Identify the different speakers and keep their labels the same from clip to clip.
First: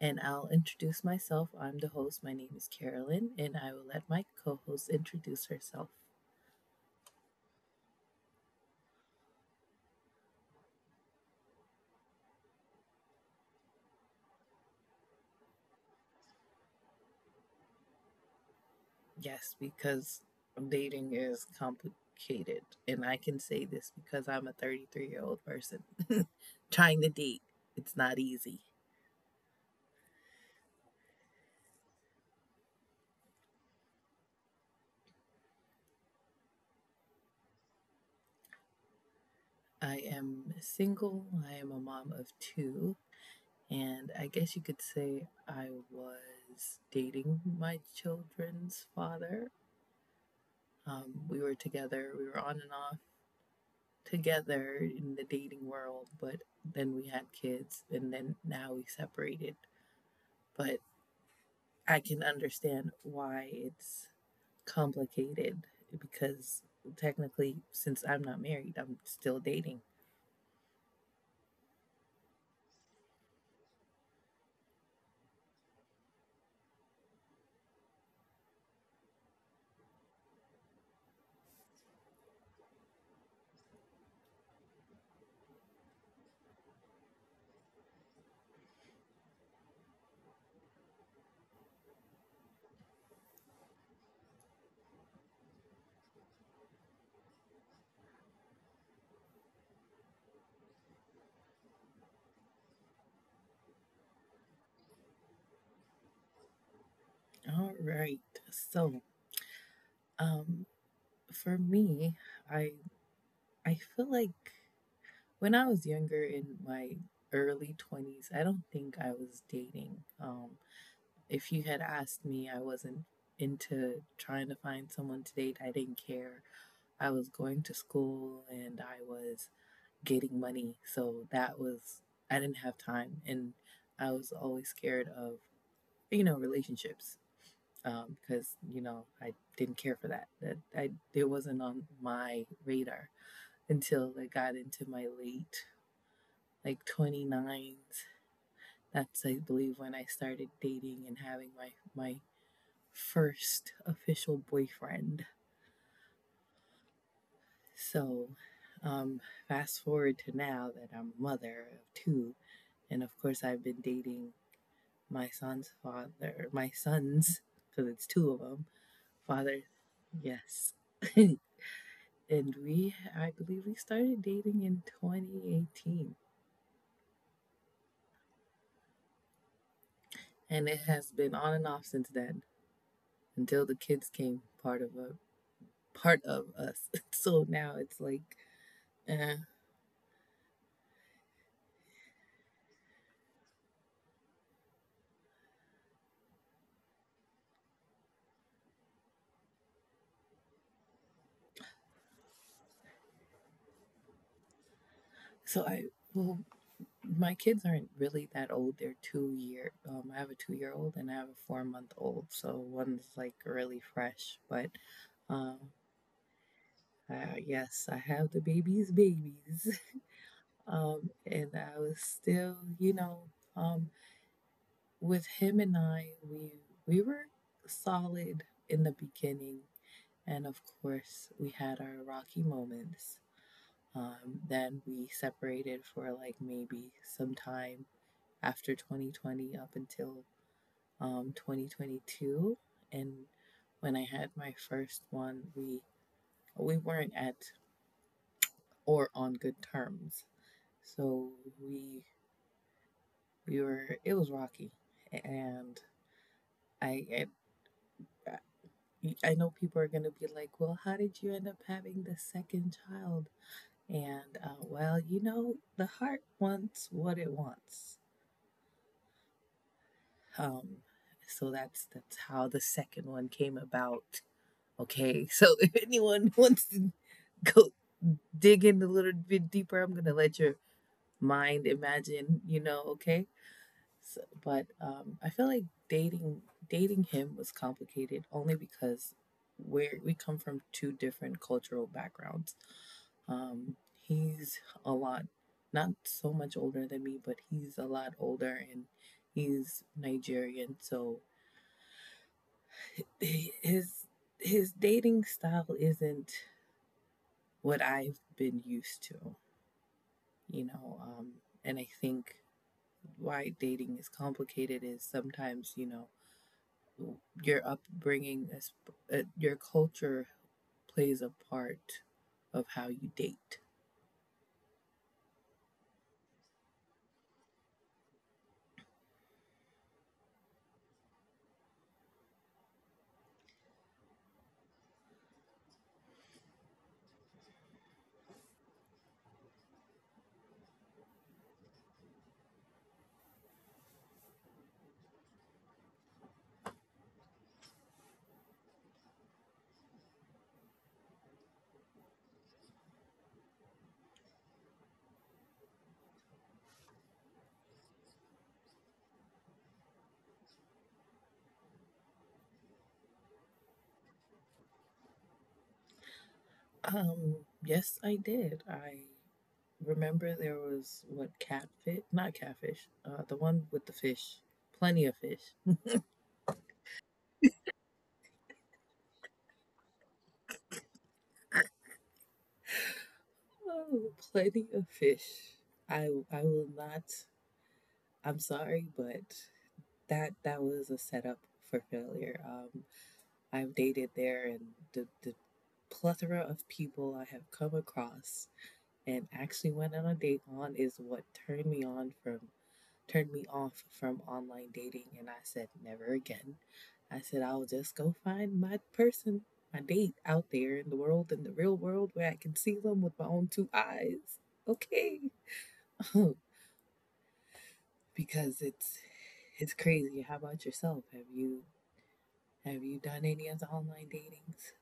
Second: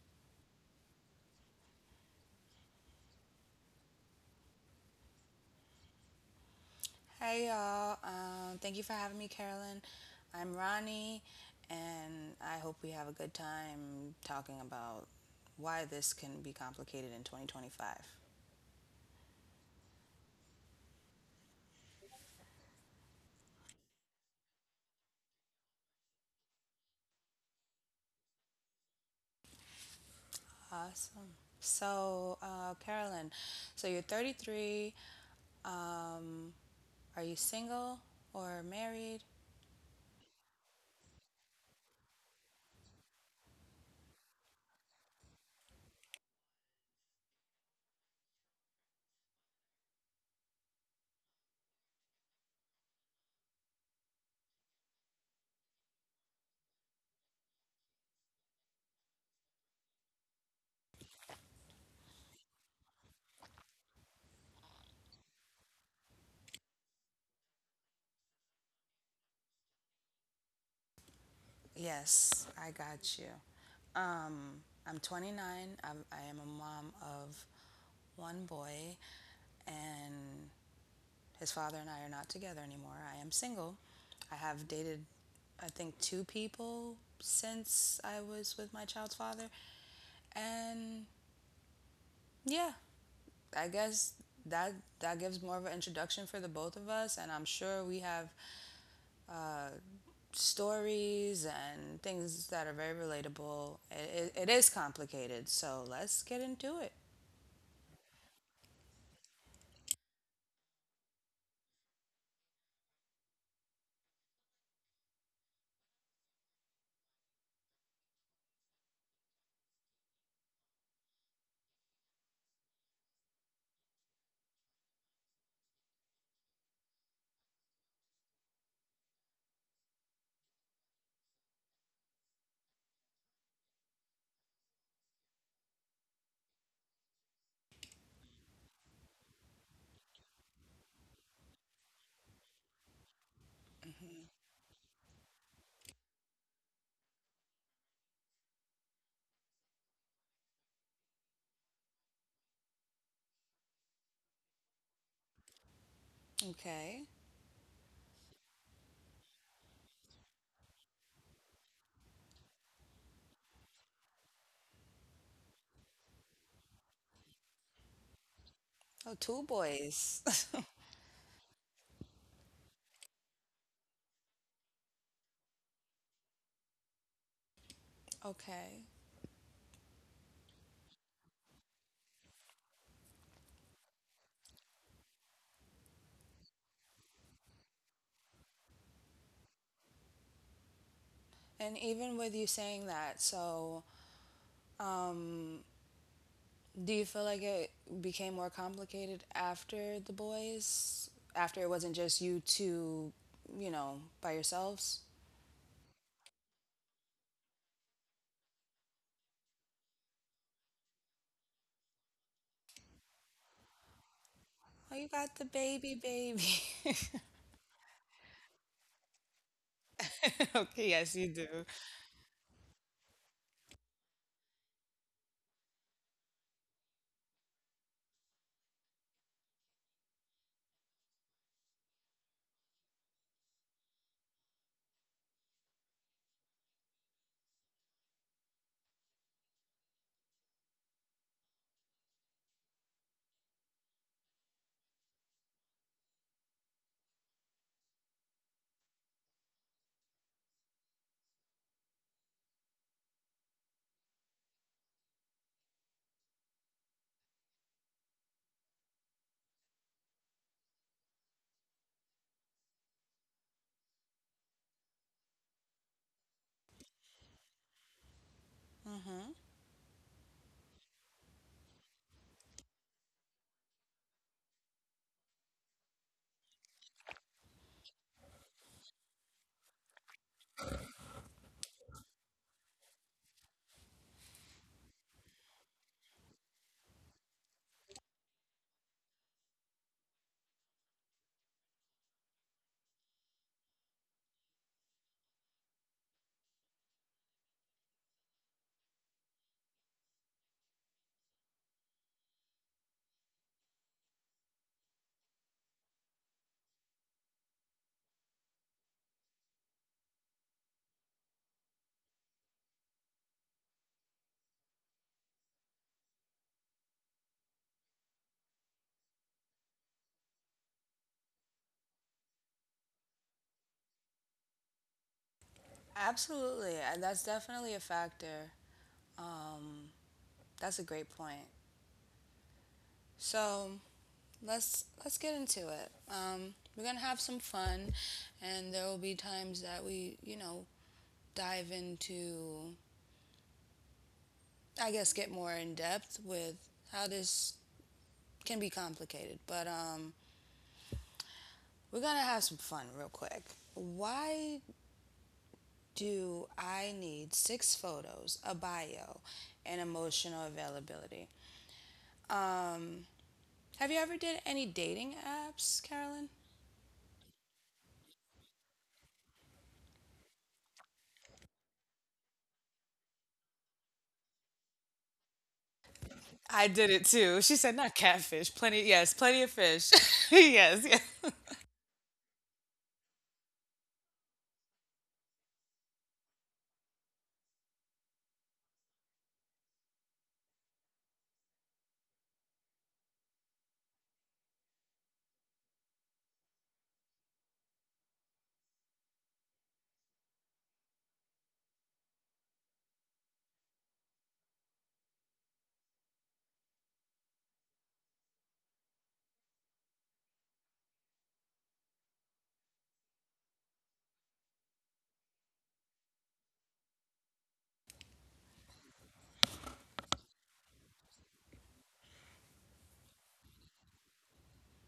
Speaker 1: And I'll introduce myself. I'm the host. My name is Carolyn, and I will let my co host introduce herself.
Speaker 2: Hey y'all, thank you for having me, Carolyn. I'm Ronnie, and I hope we have a good time talking about why this can be complicated in 2025.
Speaker 1: Yes, because dating is complicated. And I can say this because I'm a 33-year-old person trying to date. It's not easy.
Speaker 2: Awesome. So, Carolyn, so you're 33. Um, are you single or married?
Speaker 1: I am single. I am a mom of two. And I guess you could say I was dating my children's father. We were together, we were on and off together in the dating world, but then we had kids and then now we separated. But I can understand why it's complicated because technically, since I'm not married, I'm still dating.
Speaker 2: Yes, I got you. Um, I'm 29. I am a mom of one boy, and his father and I are not together anymore. I am single. I have dated, I think, two people since I was with my child's father. And yeah, I guess that that gives more of an introduction for the both of us. And I'm sure we have uh, stories and things that are very relatable. It is complicated, so let's get into it.
Speaker 1: All right. So, um, for me, I I feel like when I was younger in my early 20s, I don't think I was dating. If you had asked me, I wasn't into trying to find someone to date. I didn't care. I was going to school and I was getting money. So that was, I didn't have time. And I was always scared of, you know, relationships because, you know, I didn't care for that. That I, it wasn't on my radar until
Speaker 2: Mhm.
Speaker 1: I got into my late, like 29s. That's, I believe, when I started dating and having my, my first official boyfriend.
Speaker 2: Okay.
Speaker 1: So, um, Fast forward to now that I'm a mother of two, and of course, I've been dating my son's father, my son's, because it's two of them,
Speaker 2: Oh, two
Speaker 1: father,
Speaker 2: boys.
Speaker 1: yes. And we, I believe we started dating in 2018.
Speaker 2: Okay.
Speaker 1: And it has been on and off since then until the kids came part of a part of us. So now it's like, eh.
Speaker 2: And even with you saying that, so um, do you feel like it became more complicated after the boys? After it wasn't just you two, you know, by yourselves?
Speaker 1: So I, well, my kids aren't really that old. They're 2 year. I have a 2 year old and I have a 4 month old. So one's like really fresh, but
Speaker 2: Oh, you got the
Speaker 1: um,
Speaker 2: baby, baby.
Speaker 1: Yes, I have the baby's babies.
Speaker 2: Okay, yes, you do.
Speaker 1: And I was still, you know, um, with him and I, we were solid in the beginning, and of course, we had our rocky moments. Then we separated for like maybe some time after 2020 up until 2022, and when I had my first one, we weren't at or on good terms. So we we were it was rocky, and I I, I know people are gonna be like, well, how did you end up having the second child? And well, you know, the heart wants what it wants.
Speaker 2: Hmm.
Speaker 1: Um, so that's how the second one came about. Okay. So if anyone wants to go dig in a little bit deeper, I'm gonna let your mind imagine. You know, okay. So, but I feel like dating dating him was complicated only because we come from two different cultural backgrounds. Um, he's a lot, not so much older than me, but he's a lot older and he's Nigerian. So his his dating style isn't what I've been used to, you know. And I think why dating is complicated is sometimes you know your upbringing, your culture plays a part of how you date.
Speaker 2: Absolutely. And That's definitely a factor. Um, that's a great point. So let's get into it. We're gonna have some fun, and there will be times that we, you know, dive into, I guess, get more in depth with how this can be complicated, but we're gonna have some fun real quick. Why do I need six photos, a bio, and emotional availability? Um, have you ever did any dating apps, Carolyn?
Speaker 1: Yes, I did. I remember there was what catfish, not catfish, the one with the fish, plenty of fish.
Speaker 2: I did it too. She said, not catfish. Plenty, yes, plenty of fish. Yes, yes.
Speaker 1: Oh, plenty of fish. I I will not. I'm sorry, but that was a setup for failure. I've dated there, and the plethora of people I have come across and actually went on a date on is what turned me on from turned me off from online dating and I said never again. I said I'll just go find my person, my date out there in the world in the real world where I can see them with my own two eyes. Okay. Because it's crazy. How about yourself? Have you done any of the online datings?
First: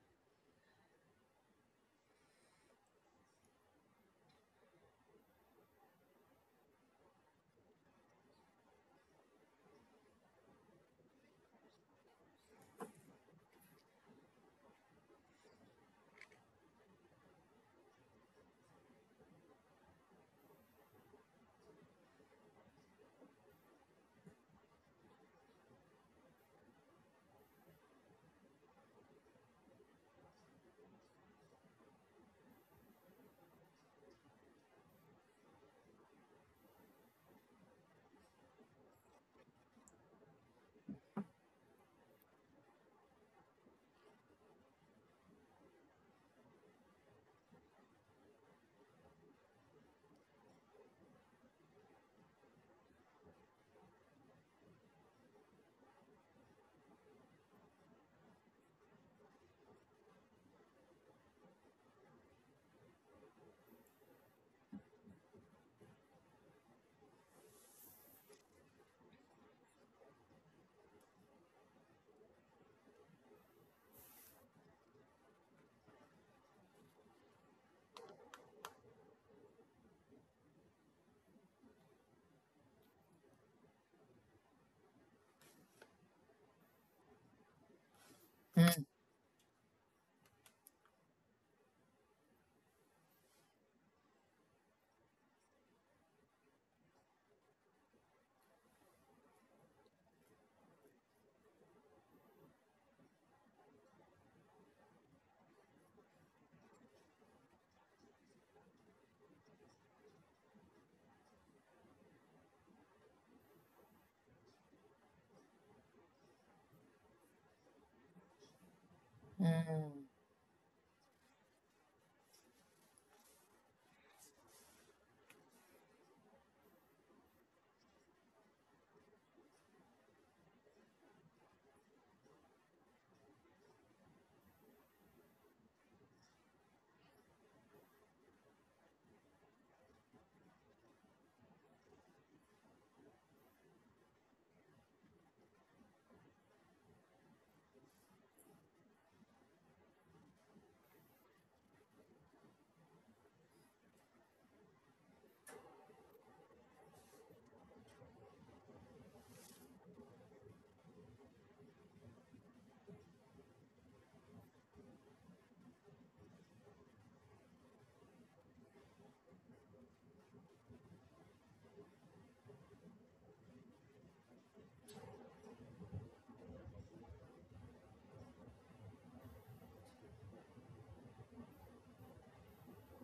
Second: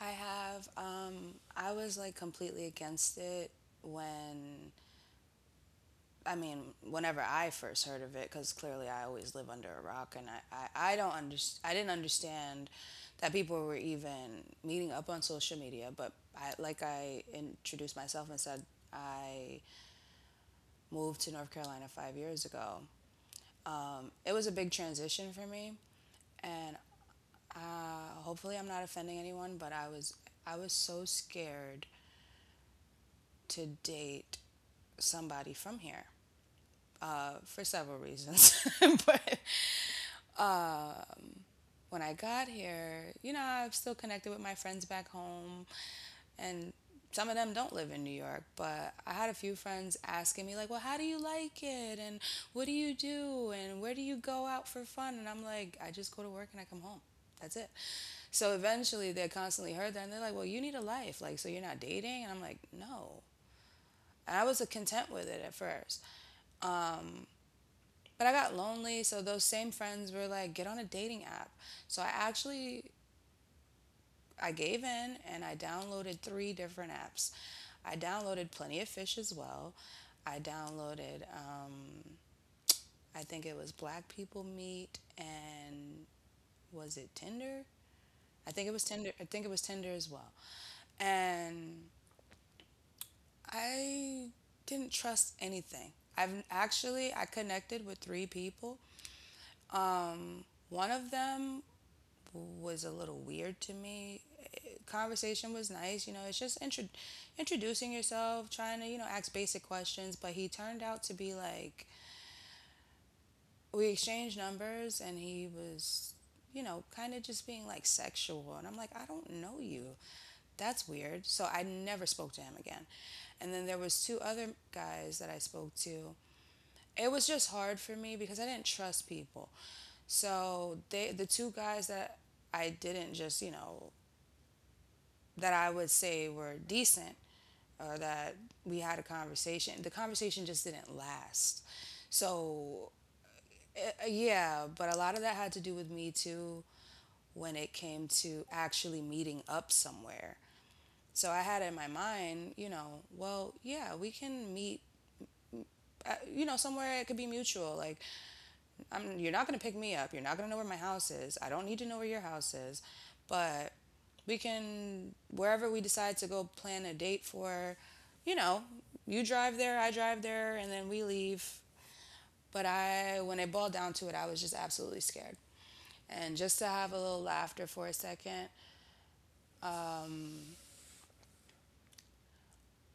Speaker 2: I have. I was like completely against it when I mean, whenever I first heard of it, because clearly I always live under a rock, and I didn't understand that people were even meeting up on social media. But I introduced myself and said, I moved to North Carolina 5 years ago. It was a big transition for me, and uh, hopefully I'm not offending anyone, but I was so scared to date somebody from here for several reasons, but when I got here, you know, I'm still connected with my friends back home, and some of them don't live in New York, but I had a few friends asking me, like, well, how do you like it? And what do you do? And where do you go out for fun? And I'm like, I just go to work and I come home. That's it. So eventually they constantly heard that and they're like, well, you need a life. Like, so you're not dating? And I'm like, no. And I was content with it at first. But I got lonely. So those same friends were like, get on a dating app. So I gave in and I downloaded three different apps. I downloaded Plenty of Fish as well. I downloaded, I think it was Black People Meet and was it Tinder? I think
Speaker 1: Mm,
Speaker 2: it was Tinder. I think it was Tinder as well. And I didn't trust anything. I connected with three people. One of them was a little weird to me. Conversation was nice, you know, it's just introducing yourself, trying to, you know, ask basic questions. But he turned out to be like, we exchanged numbers and he was, you know, kind of just being like sexual. And I'm like, I don't know you.
Speaker 1: mm.
Speaker 2: That's weird. So I never spoke to him again. And then there was two other guys that I spoke to. It was just hard for me because I didn't trust people. So the two guys that I didn't just, you know, that I would say were decent or that we had a conversation. The conversation just didn't last. So, yeah, but a lot of that had to do with me too when it came to actually meeting up somewhere. So I had in my mind, you know, well, yeah, we can meet, you know, somewhere it could be mutual. Like, you're not going to pick me up. You're not going to know where my house is. I don't need to know where your house is. But we can, wherever we decide to go plan a date for, you know, you drive there, I drive there, and then we leave. When it boiled down to it, I was just absolutely scared. And just to have a little laughter for a second,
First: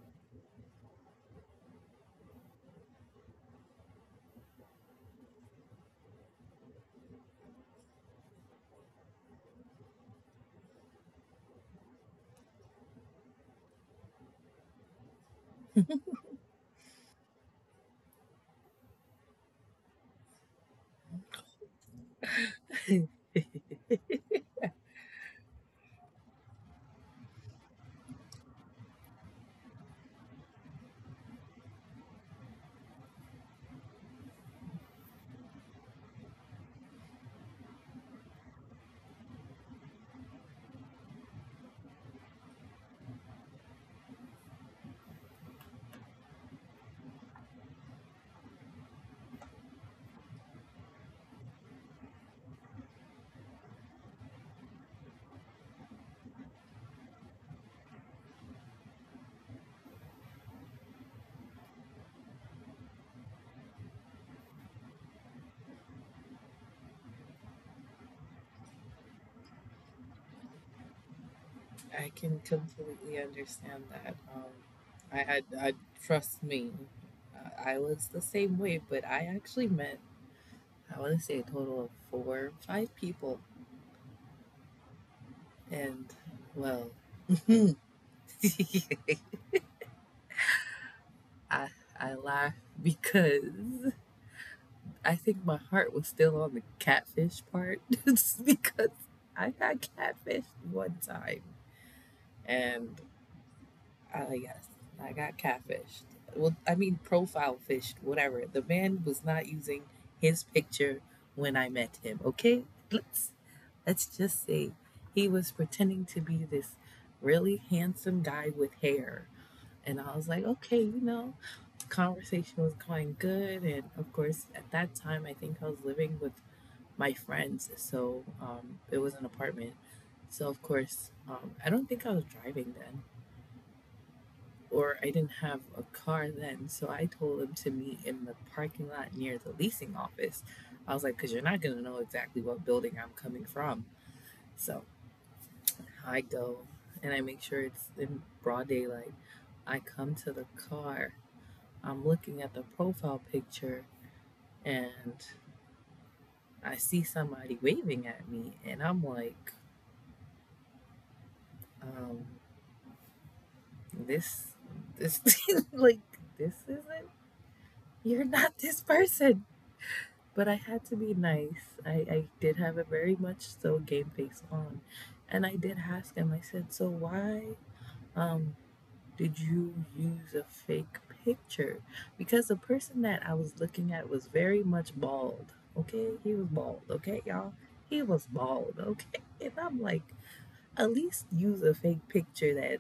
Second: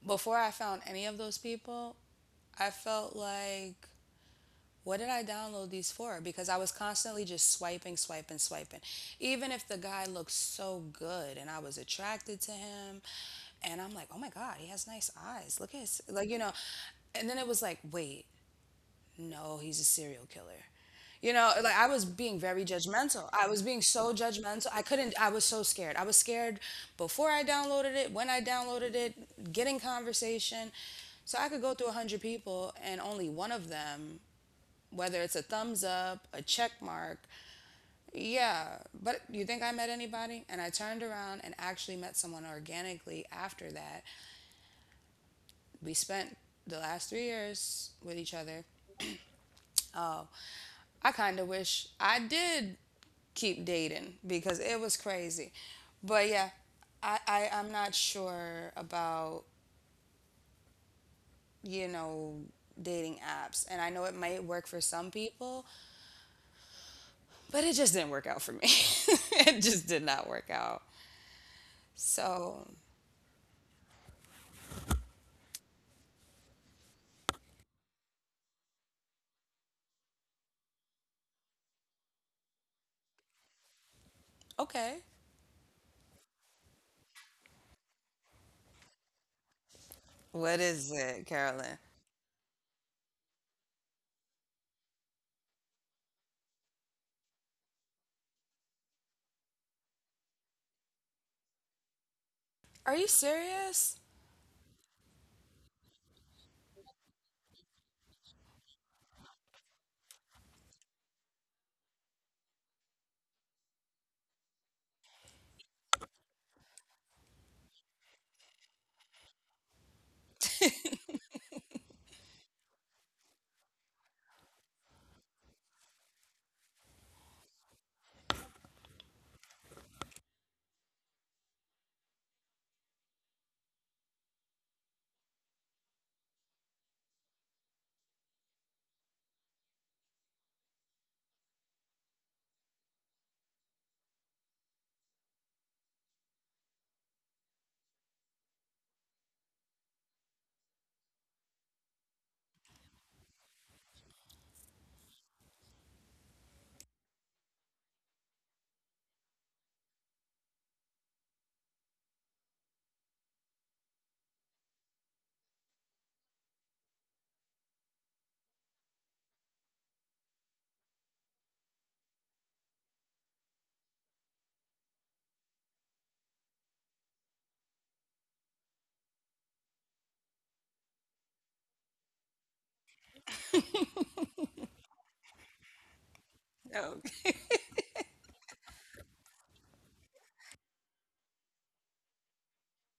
Speaker 2: before I found any of those people, I felt like what did I download these for? Because I was constantly just swiping, swiping, swiping. Even if the guy looked so good and I was attracted to him, and I'm like, oh my God, he has nice eyes. Look at his, like, you know. And then it was like, wait, no, he's a serial killer. You know, like I was being very judgmental. I was being so judgmental. I couldn't, I was so scared. I was scared before I downloaded it, when I downloaded it, getting conversation. So I could go through 100 people and only one of them whether it's a thumbs up, a check mark. Yeah, but you think I met anybody? And I turned around and actually met someone organically after that. We spent the last 3 years with each other. Oh, I kind of wish I did keep dating because it was crazy. But yeah, I'm not sure about, you know, dating apps. And I know it might work for some people, but it just didn't work out for me. It just did not work out.
Speaker 1: I can
Speaker 2: So
Speaker 1: completely understand that. I trust me, I was the same way, but I actually met, I want to say a total of four, five people,
Speaker 2: okay.
Speaker 1: and well,
Speaker 2: What is it, Carolyn?
Speaker 1: I, I laugh because I think my heart was still on the catfish part, just because I got catfish one time,
Speaker 2: Are you
Speaker 1: and
Speaker 2: serious?
Speaker 1: Yes, I got catfished. Well, I mean, profile fished, whatever. The man was not using his picture when I met him. Okay, let's let's just say he was pretending to be this really handsome guy with hair, and I was like, okay, you know, conversation was going good, and of course, at that time, I think I was living with my friends, so it was an apartment. So of course, I don't think I was driving then or I didn't have a car then. So I told him to meet in the parking lot near the leasing office. I was like, because you're not going to know exactly what building I'm coming from. So I go and I make sure it's in broad daylight. I come to the car. I'm looking at the profile picture and I see somebody waving at me. And I'm like, um, this, this, like, this isn't, you're not this person. But I had to be nice. I did have a very much so game face on. And I did ask him, I said, so why um did you use a fake picture? Because the person that I was looking at was very much bald. Okay? He was
Speaker 2: Oh,
Speaker 1: bald, okay, y'all? He was bald, okay? And I'm like, at least use a fake picture that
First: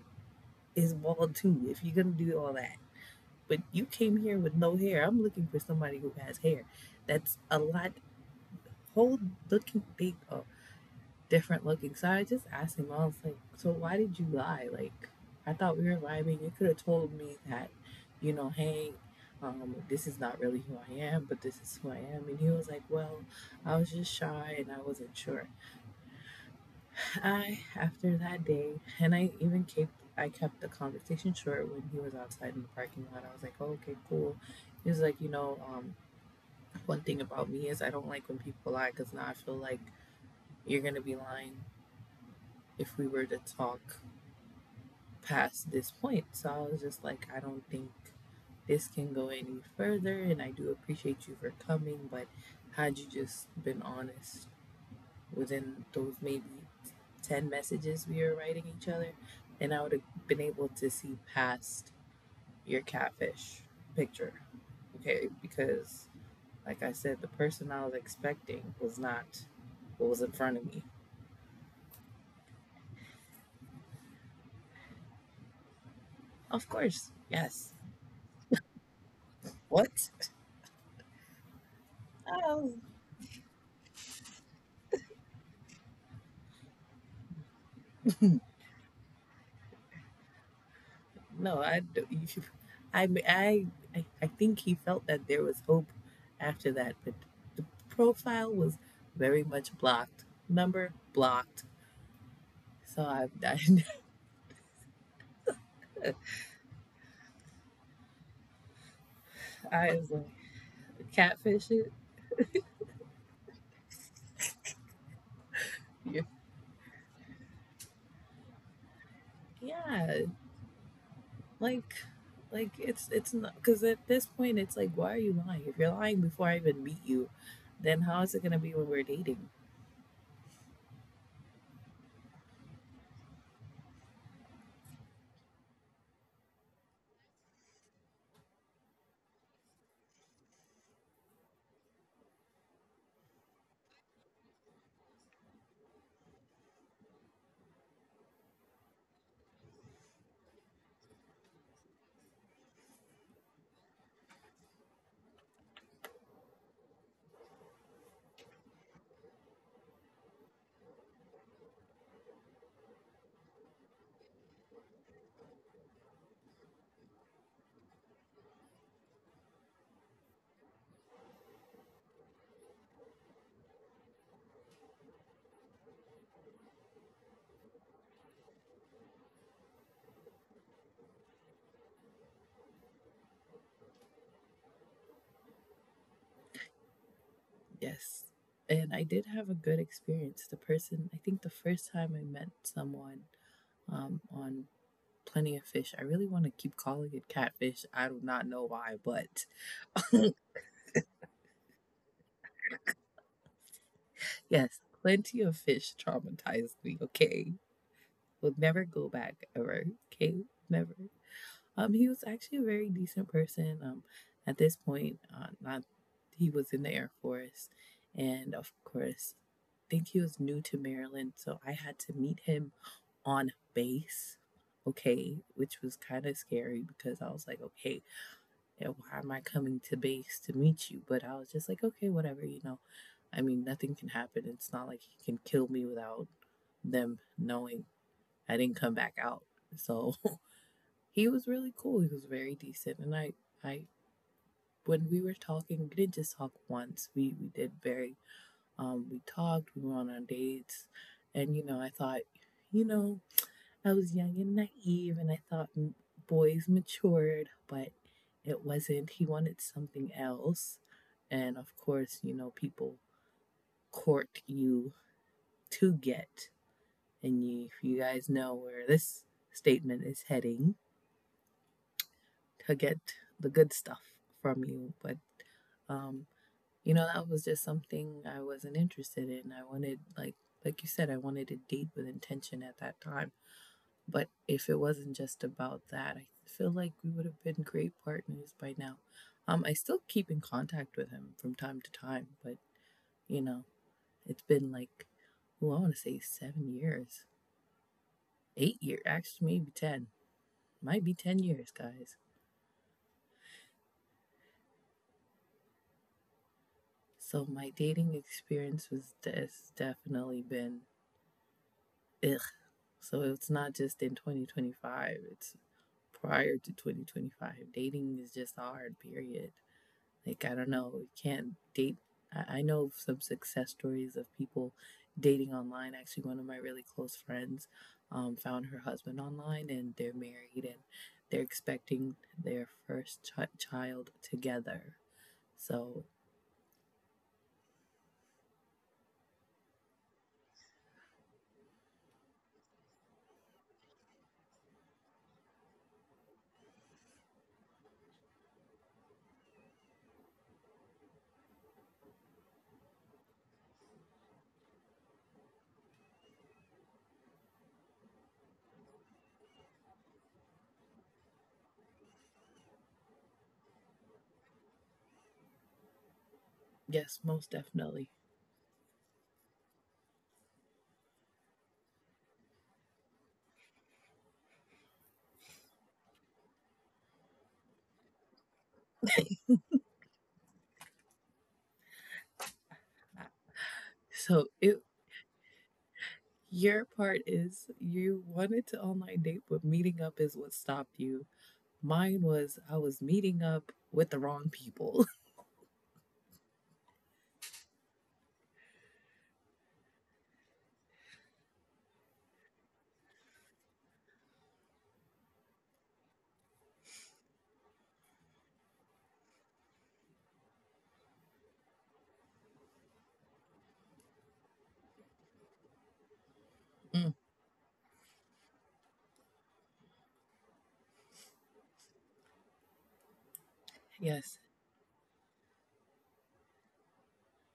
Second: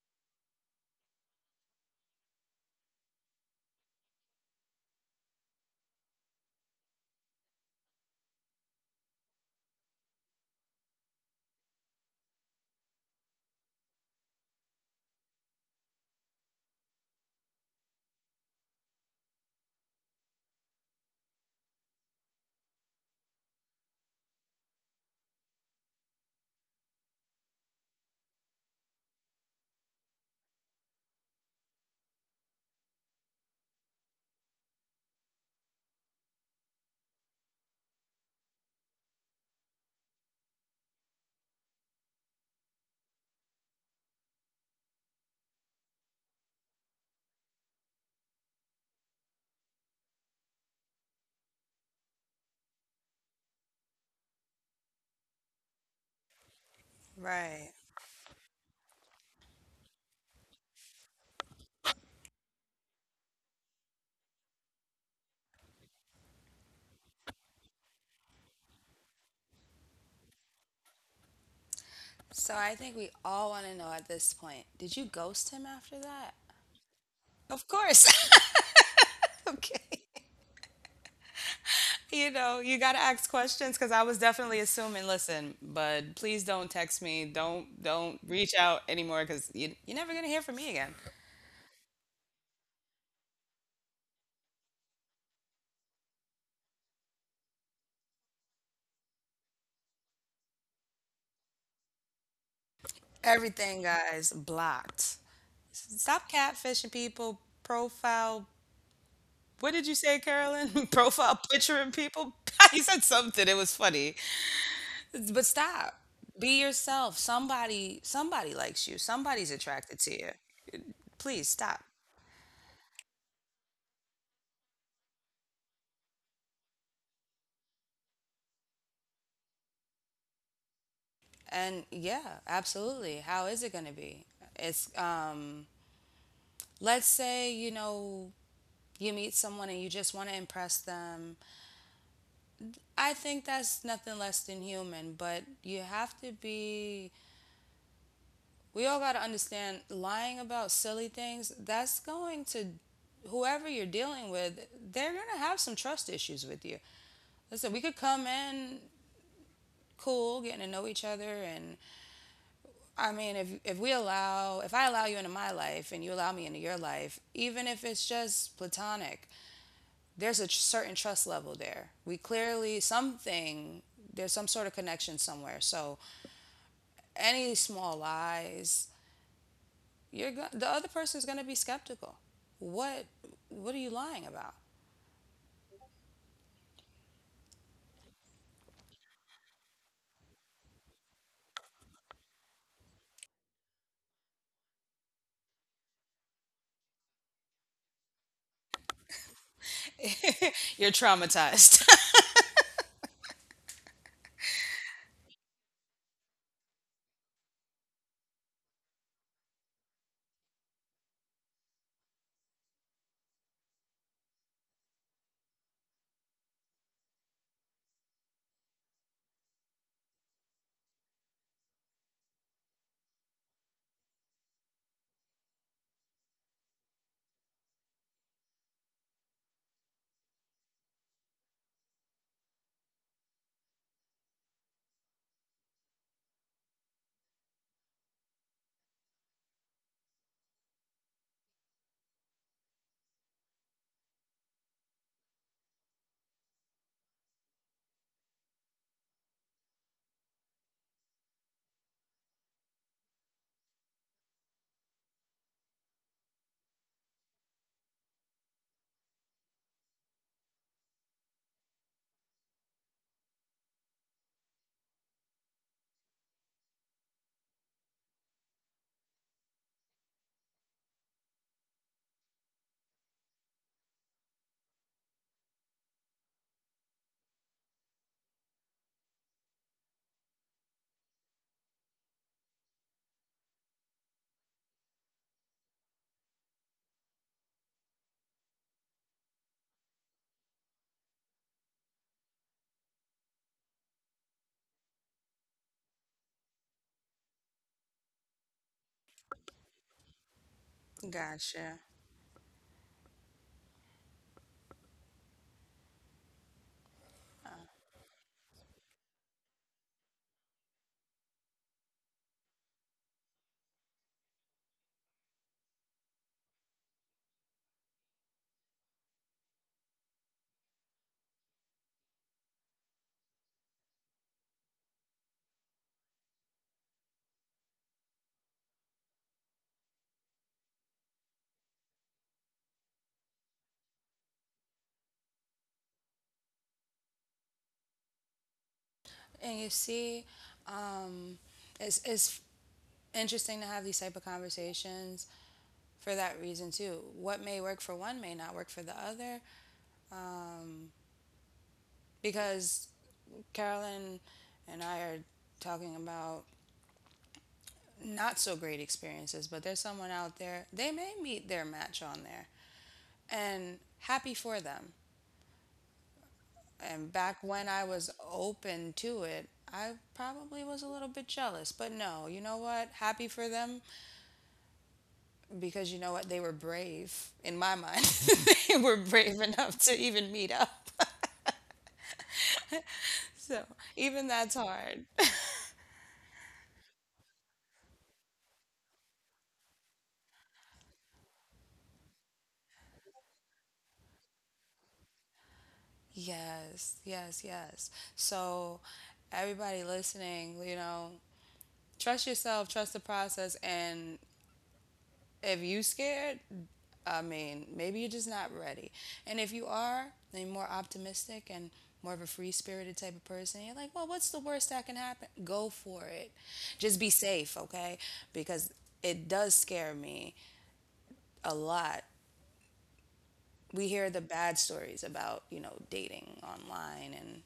Speaker 1: is bald too, if you're gonna do all that. But you came here with no hair. I'm looking for somebody who has hair. That's a lot whole looking thing oh, different looking. So I just asked him, I was like, so why did you lie? Like, I thought we were vibing. You could have told me that, you know, hey, this is not really who I am, but this is who I am. And he was like, well, I was just shy and I wasn't sure. After that day, and I even kept. I kept the conversation short when he was outside in the parking lot. I was like, oh, okay, cool. He was like, you know, one thing about me is I don't like when people lie because now I feel like you're gonna be lying if we were to talk past this point. So I was just like, I don't think this can go any further, and I do appreciate you for coming, but had you just been honest within those maybe 10
Speaker 2: right.
Speaker 1: messages we were writing each other, then I would have been able to see past your catfish picture. Okay, because like I said, the person I was expecting was not what was in front of me.
Speaker 2: So I think we all want to know at this point. Did you ghost him after that?
Speaker 1: Of course,
Speaker 2: Of
Speaker 1: yes.
Speaker 2: course. Okay.
Speaker 1: What?
Speaker 2: You know,
Speaker 1: Oh,
Speaker 2: you got to ask questions because I was definitely assuming, listen, bud, please don't text me. Don't reach out anymore because you're never going to hear from me again.
Speaker 1: no, I, d- you- I, m- I think he felt that there was hope after that, but the profile was very much blocked. Number blocked. So I,
Speaker 2: Everything, guys, blocked. Stop catfishing people. Profile.
Speaker 1: I was
Speaker 2: What
Speaker 1: like,
Speaker 2: did you say, Carolyn?
Speaker 1: catfish it.
Speaker 2: Profile picture and people? He said something. It was funny. But
Speaker 1: Yeah.
Speaker 2: stop. Be yourself. Somebody likes you. Somebody's
Speaker 1: Yeah,
Speaker 2: attracted to you. Please
Speaker 1: like,
Speaker 2: stop.
Speaker 1: it's not because at this point it's like, why are you lying? If you're lying before I even meet you, then how is it gonna be when we're dating?
Speaker 2: And yeah, absolutely. How is it going to be? It's let's say, you know, you meet someone and you just want to impress them. I think that's nothing less than human, but you have to be we all got to understand lying about silly things that's going to whoever you're dealing with, they're going to have some trust issues with you. Listen, we could come in cool getting to know each other and I mean if we allow if I allow you into my life and you allow me into your life even if it's just platonic, there's a certain trust level there. We clearly something, there's some sort of connection somewhere. So any small lies, the other person's going to be skeptical. What what are you lying about?
Speaker 1: Yes. And I did have a good experience. The person, I think the first time I met someone on Plenty of Fish, I really want to keep calling it catfish. I do not know why, but
Speaker 2: You're traumatized.
Speaker 1: yes, Plenty of Fish traumatized me, okay? Will never go back ever, okay? Never. He was actually a very decent person. Not he was in the Air Force, and of course, I think he was new to Maryland, so I had to meet him on base, okay, which was kind of scary because I was like, okay, yeah, why am I coming to base to meet you? But I was just like, okay, whatever, you know. I mean, nothing can happen. It's not like he can kill me without them knowing I didn't come back out. So he was really cool. He was very decent, and I, when we were talking, we didn't just talk once. We did very we talked, we went on our dates, and you know, I thought, you know, I was young and naive, and I thought boys matured, but it wasn't. He wanted something else. And of course, you know, people court you to get. And you, if you guys know where this statement is heading to get the good stuff from you. But um, you know that was just something I wasn't interested in. I wanted, like you said, I wanted to date with intention at that time, but if it wasn't just about that, I feel like we would have been great partners by now. I still keep in contact with him from time to time, but you know it's been like, well, I want to say 7 years, 8 year, actually maybe 10. Might be ten years guys.
Speaker 2: Gotcha.
Speaker 1: So my dating experience was has definitely been... ugh. So it's not just in 2025, it's prior to 2025. Dating is just hard, period. Like, I don't know, you can't date. I know some success stories of people dating online. Actually, one of my really close friends found her husband online, and they're married and they're expecting their child together. So,
Speaker 2: And you see, um, it's interesting to have these type of conversations for that reason too. What may work for one may not work for the other because Carolyn and I are talking about not so great experiences, but there's someone out there, they may meet their match on there. And happy for them. And
Speaker 1: yes,
Speaker 2: back
Speaker 1: most
Speaker 2: when I
Speaker 1: definitely.
Speaker 2: was open to it, I probably was a little bit jealous. But no, you know what? Happy for them because you know what? They were brave in my mind. They were brave enough to even meet up. So even
Speaker 1: So
Speaker 2: that's
Speaker 1: it
Speaker 2: hard.
Speaker 1: Your part is, you wanted to online date, but meeting up is what stopped you. Mine was, I was meeting up with the wrong people.
Speaker 2: Yes, yes, yes. So everybody listening, you know, trust yourself, trust the process, and if you scared, I mean, maybe you're just not ready. And if you are, then you're more optimistic and more of a free spirited type of person. You're like, well, what's the worst that can happen? Go for it. Just
Speaker 1: Mm,
Speaker 2: be safe, okay? Because it does scare me a lot. We hear the
Speaker 1: yes,
Speaker 2: bad stories about, you know, dating online and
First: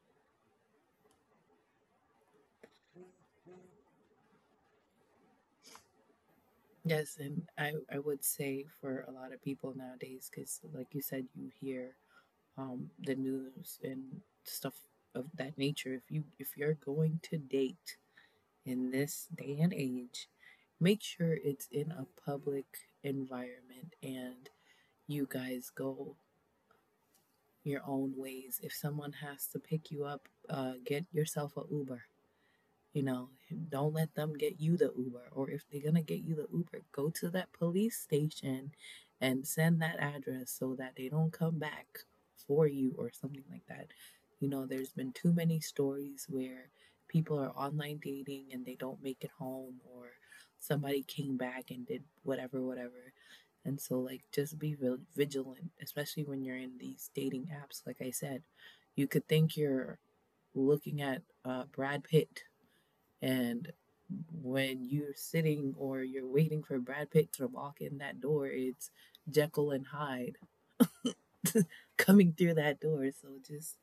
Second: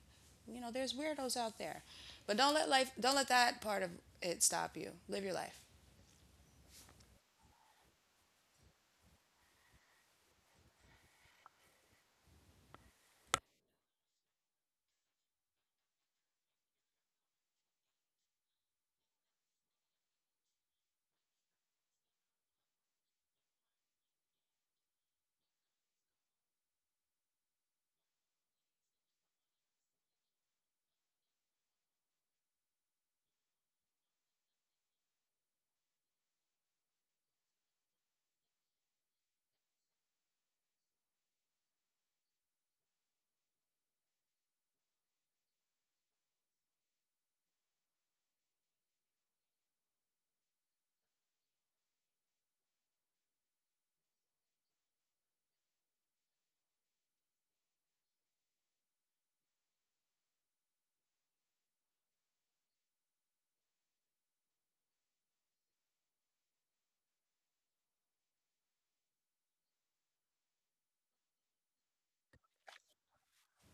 Speaker 2: you know, there's weirdos out there. But don't let life don't let that part of it stop you. Live your life.
Speaker 1: yes. And I would say for a lot of people nowadays, because like you said, you hear the news and stuff of that nature. If you, if you're going to date in this day and age, make sure it's in a public environment, and you guys go your own ways. If someone has to pick you up, get yourself a Uber. You know, don't let them get you the Uber. Or if they're going to get you the Uber, go to that police station and send that address so that they don't come back for you or something like that. You know, there's been too many stories where people are online dating and they don't make it home, or somebody came back and did whatever, whatever. And so, like, just be vigilant, especially when you're in these dating apps. Like I said, you could think you're looking at Brad Pitt, and when you're sitting, or you're waiting for Brad Pitt to walk in that door, it's Jekyll and Hyde coming through that door. So just,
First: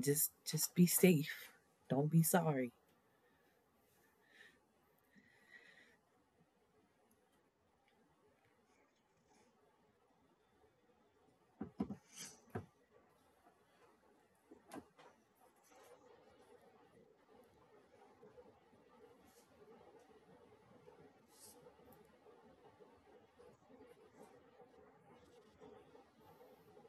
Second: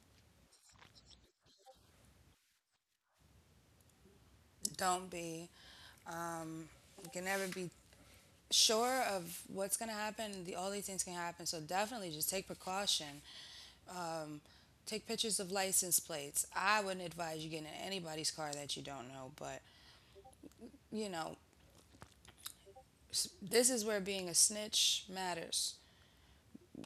Speaker 1: just be safe. Don't be sorry.
Speaker 2: Don't be um, you can never be sure of what's going to happen. All these things can happen. So definitely just take precaution. Take pictures of license plates. I wouldn't advise you getting in anybody's car that you don't know, but you know, this is where being a snitch matters.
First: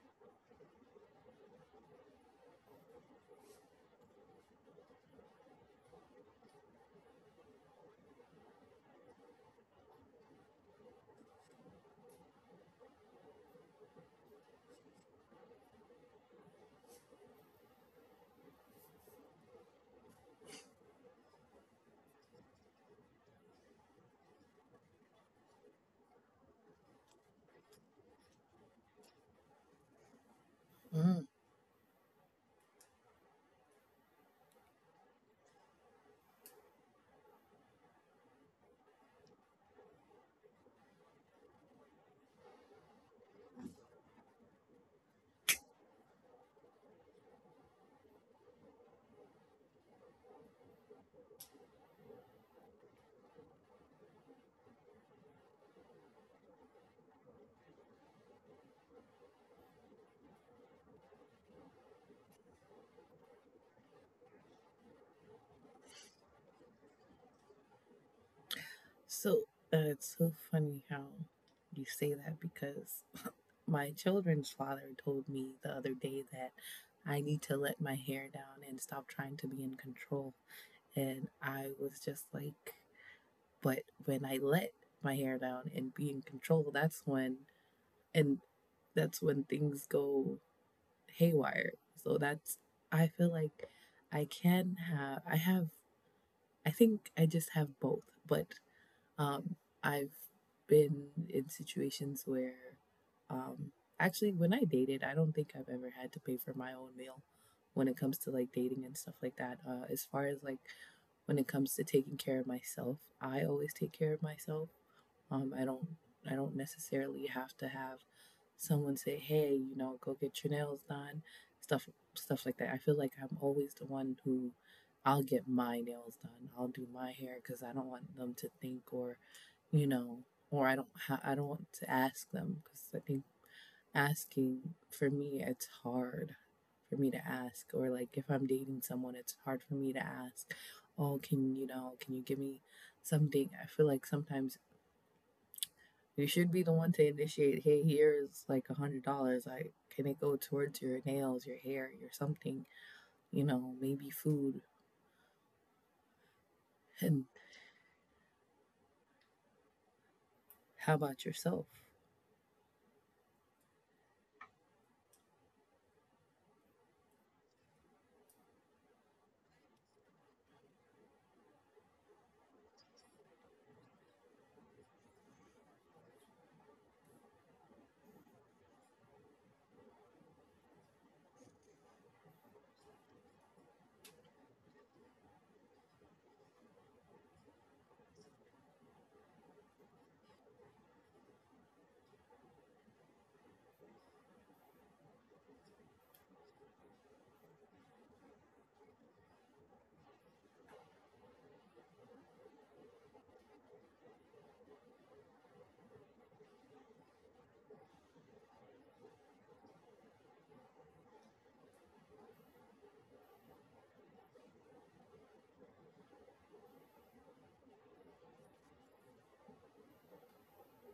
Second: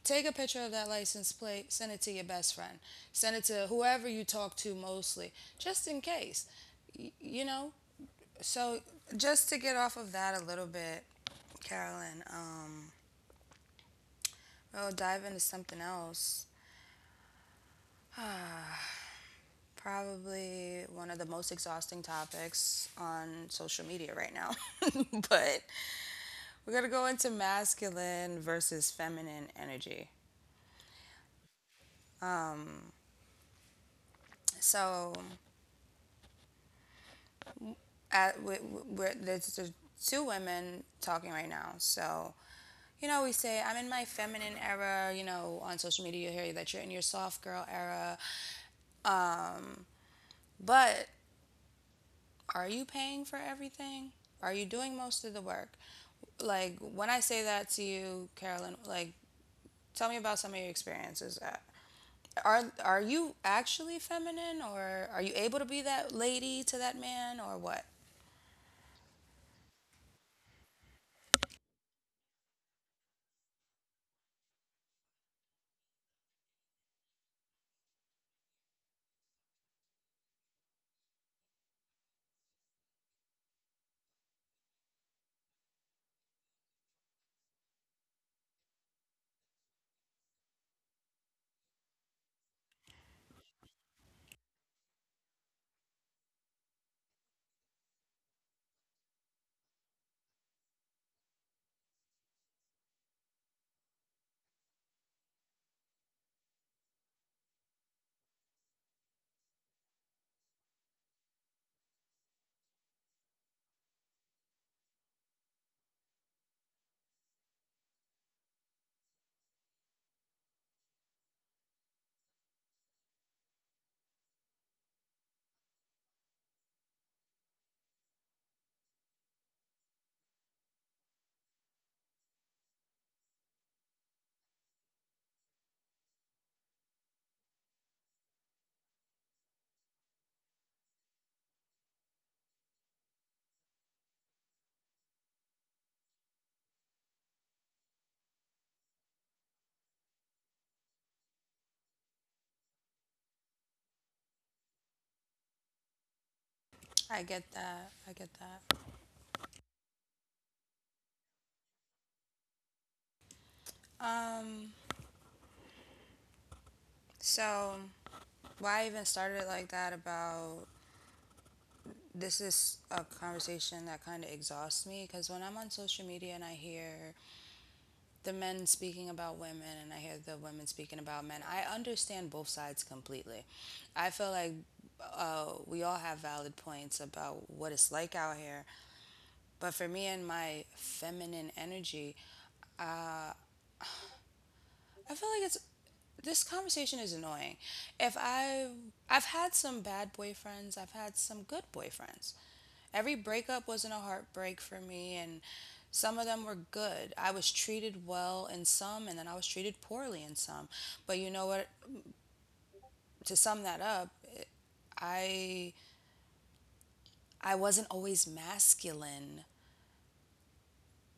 Speaker 2: Take a picture of that license plate, send it to your best friend, send it to whoever you talk to mostly, just in case. You know, so just to get off of that a little bit, Carolyn, I'll dive into something else. Probably one of the most exhausting topics on social media right now. But we're going to go into masculine versus feminine energy.
Speaker 1: Mm.
Speaker 2: So, at, we, we're, there's two women talking right now. So, you know, we say, I'm in my feminine era, you know, on social media, you hear that you're in your soft girl era. But are you paying for everything? Are you doing most of the work? Like, when I say that to you, Carolyn, like, tell me about some of your experiences. Are you actually feminine, or are you able to be that lady to that man, or what?
Speaker 1: So it's so funny how you say that, because my children's father told me the other day that I need to let my hair down and stop trying to be in control. And I was just like, but when I let my hair down and be in control, that's when, and that's when things go haywire. So that's, I feel like I can have, I have, I think I just have both. But um, I've been in situations where, um, actually, when I dated, I don't think I've ever had to pay for my own meal when it comes to like dating and stuff like that. As far as like when it comes to taking care of myself, I always take care of myself. Um, I don't, I don't necessarily have to have someone say, "Hey, you know, go get your nails done," stuff, stuff like that. I feel like I'm always the one who, I'll get my nails done, I'll do my hair, because I don't want them to think, or, you know, or I don't ha- I don't want to ask them, because I think asking, for me it's hard for me to ask, or like if I'm dating someone, it's hard for me to ask, oh, can, you know, can you give me something? I feel like sometimes you should be the one to initiate. Hey, here's like $100. Like, can it go towards your nails, your hair, your something? You know, maybe food.
Speaker 2: I
Speaker 1: And
Speaker 2: get that. I get that.
Speaker 1: how about yourself?
Speaker 2: Um. So why I even started it like that about this is a conversation that kind of exhausts me, because when I'm on social media and I hear the men speaking about women and I hear the women speaking about men, I understand both sides completely. I feel like we all have valid points about what it's like out here. But for me and my feminine energy, I feel like it's this conversation is annoying. If I I've had some bad boyfriends, I've had some good boyfriends. Every breakup wasn't a heartbreak for me, and some of them were good. I was treated well in some and then I was treated poorly in some. But you know what, to sum that up, I I wasn't always masculine,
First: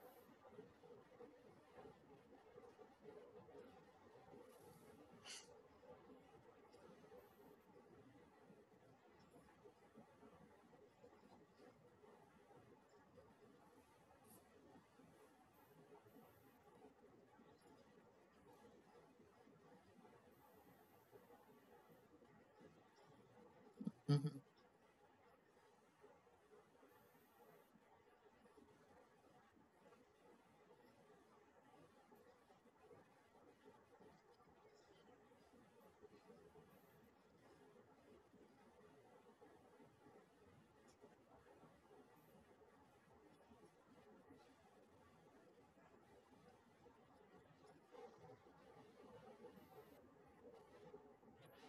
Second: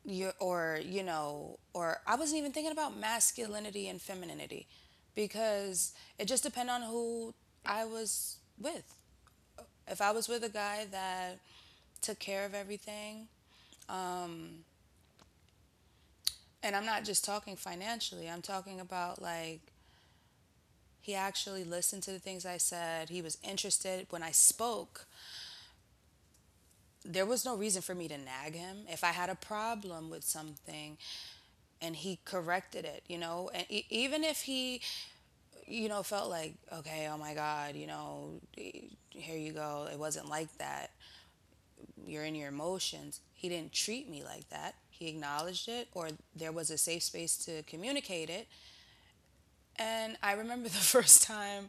Speaker 2: you know, or I wasn't even thinking about masculinity and femininity, because it just depended on who I was with. If I was with a guy that took care of everything, and I'm not just talking financially, I'm talking about like he actually listened to the things I said, he was interested when
Speaker 1: Mhm.
Speaker 2: I spoke, there was no reason for me to nag him. If I had a problem with something and he corrected it, you know, and even if he, you know, felt like, okay, oh my God, you know, here you go. It wasn't like that. You're in your emotions. He didn't treat me like that. He acknowledged it, or there was a safe space to communicate it. And I remember the first time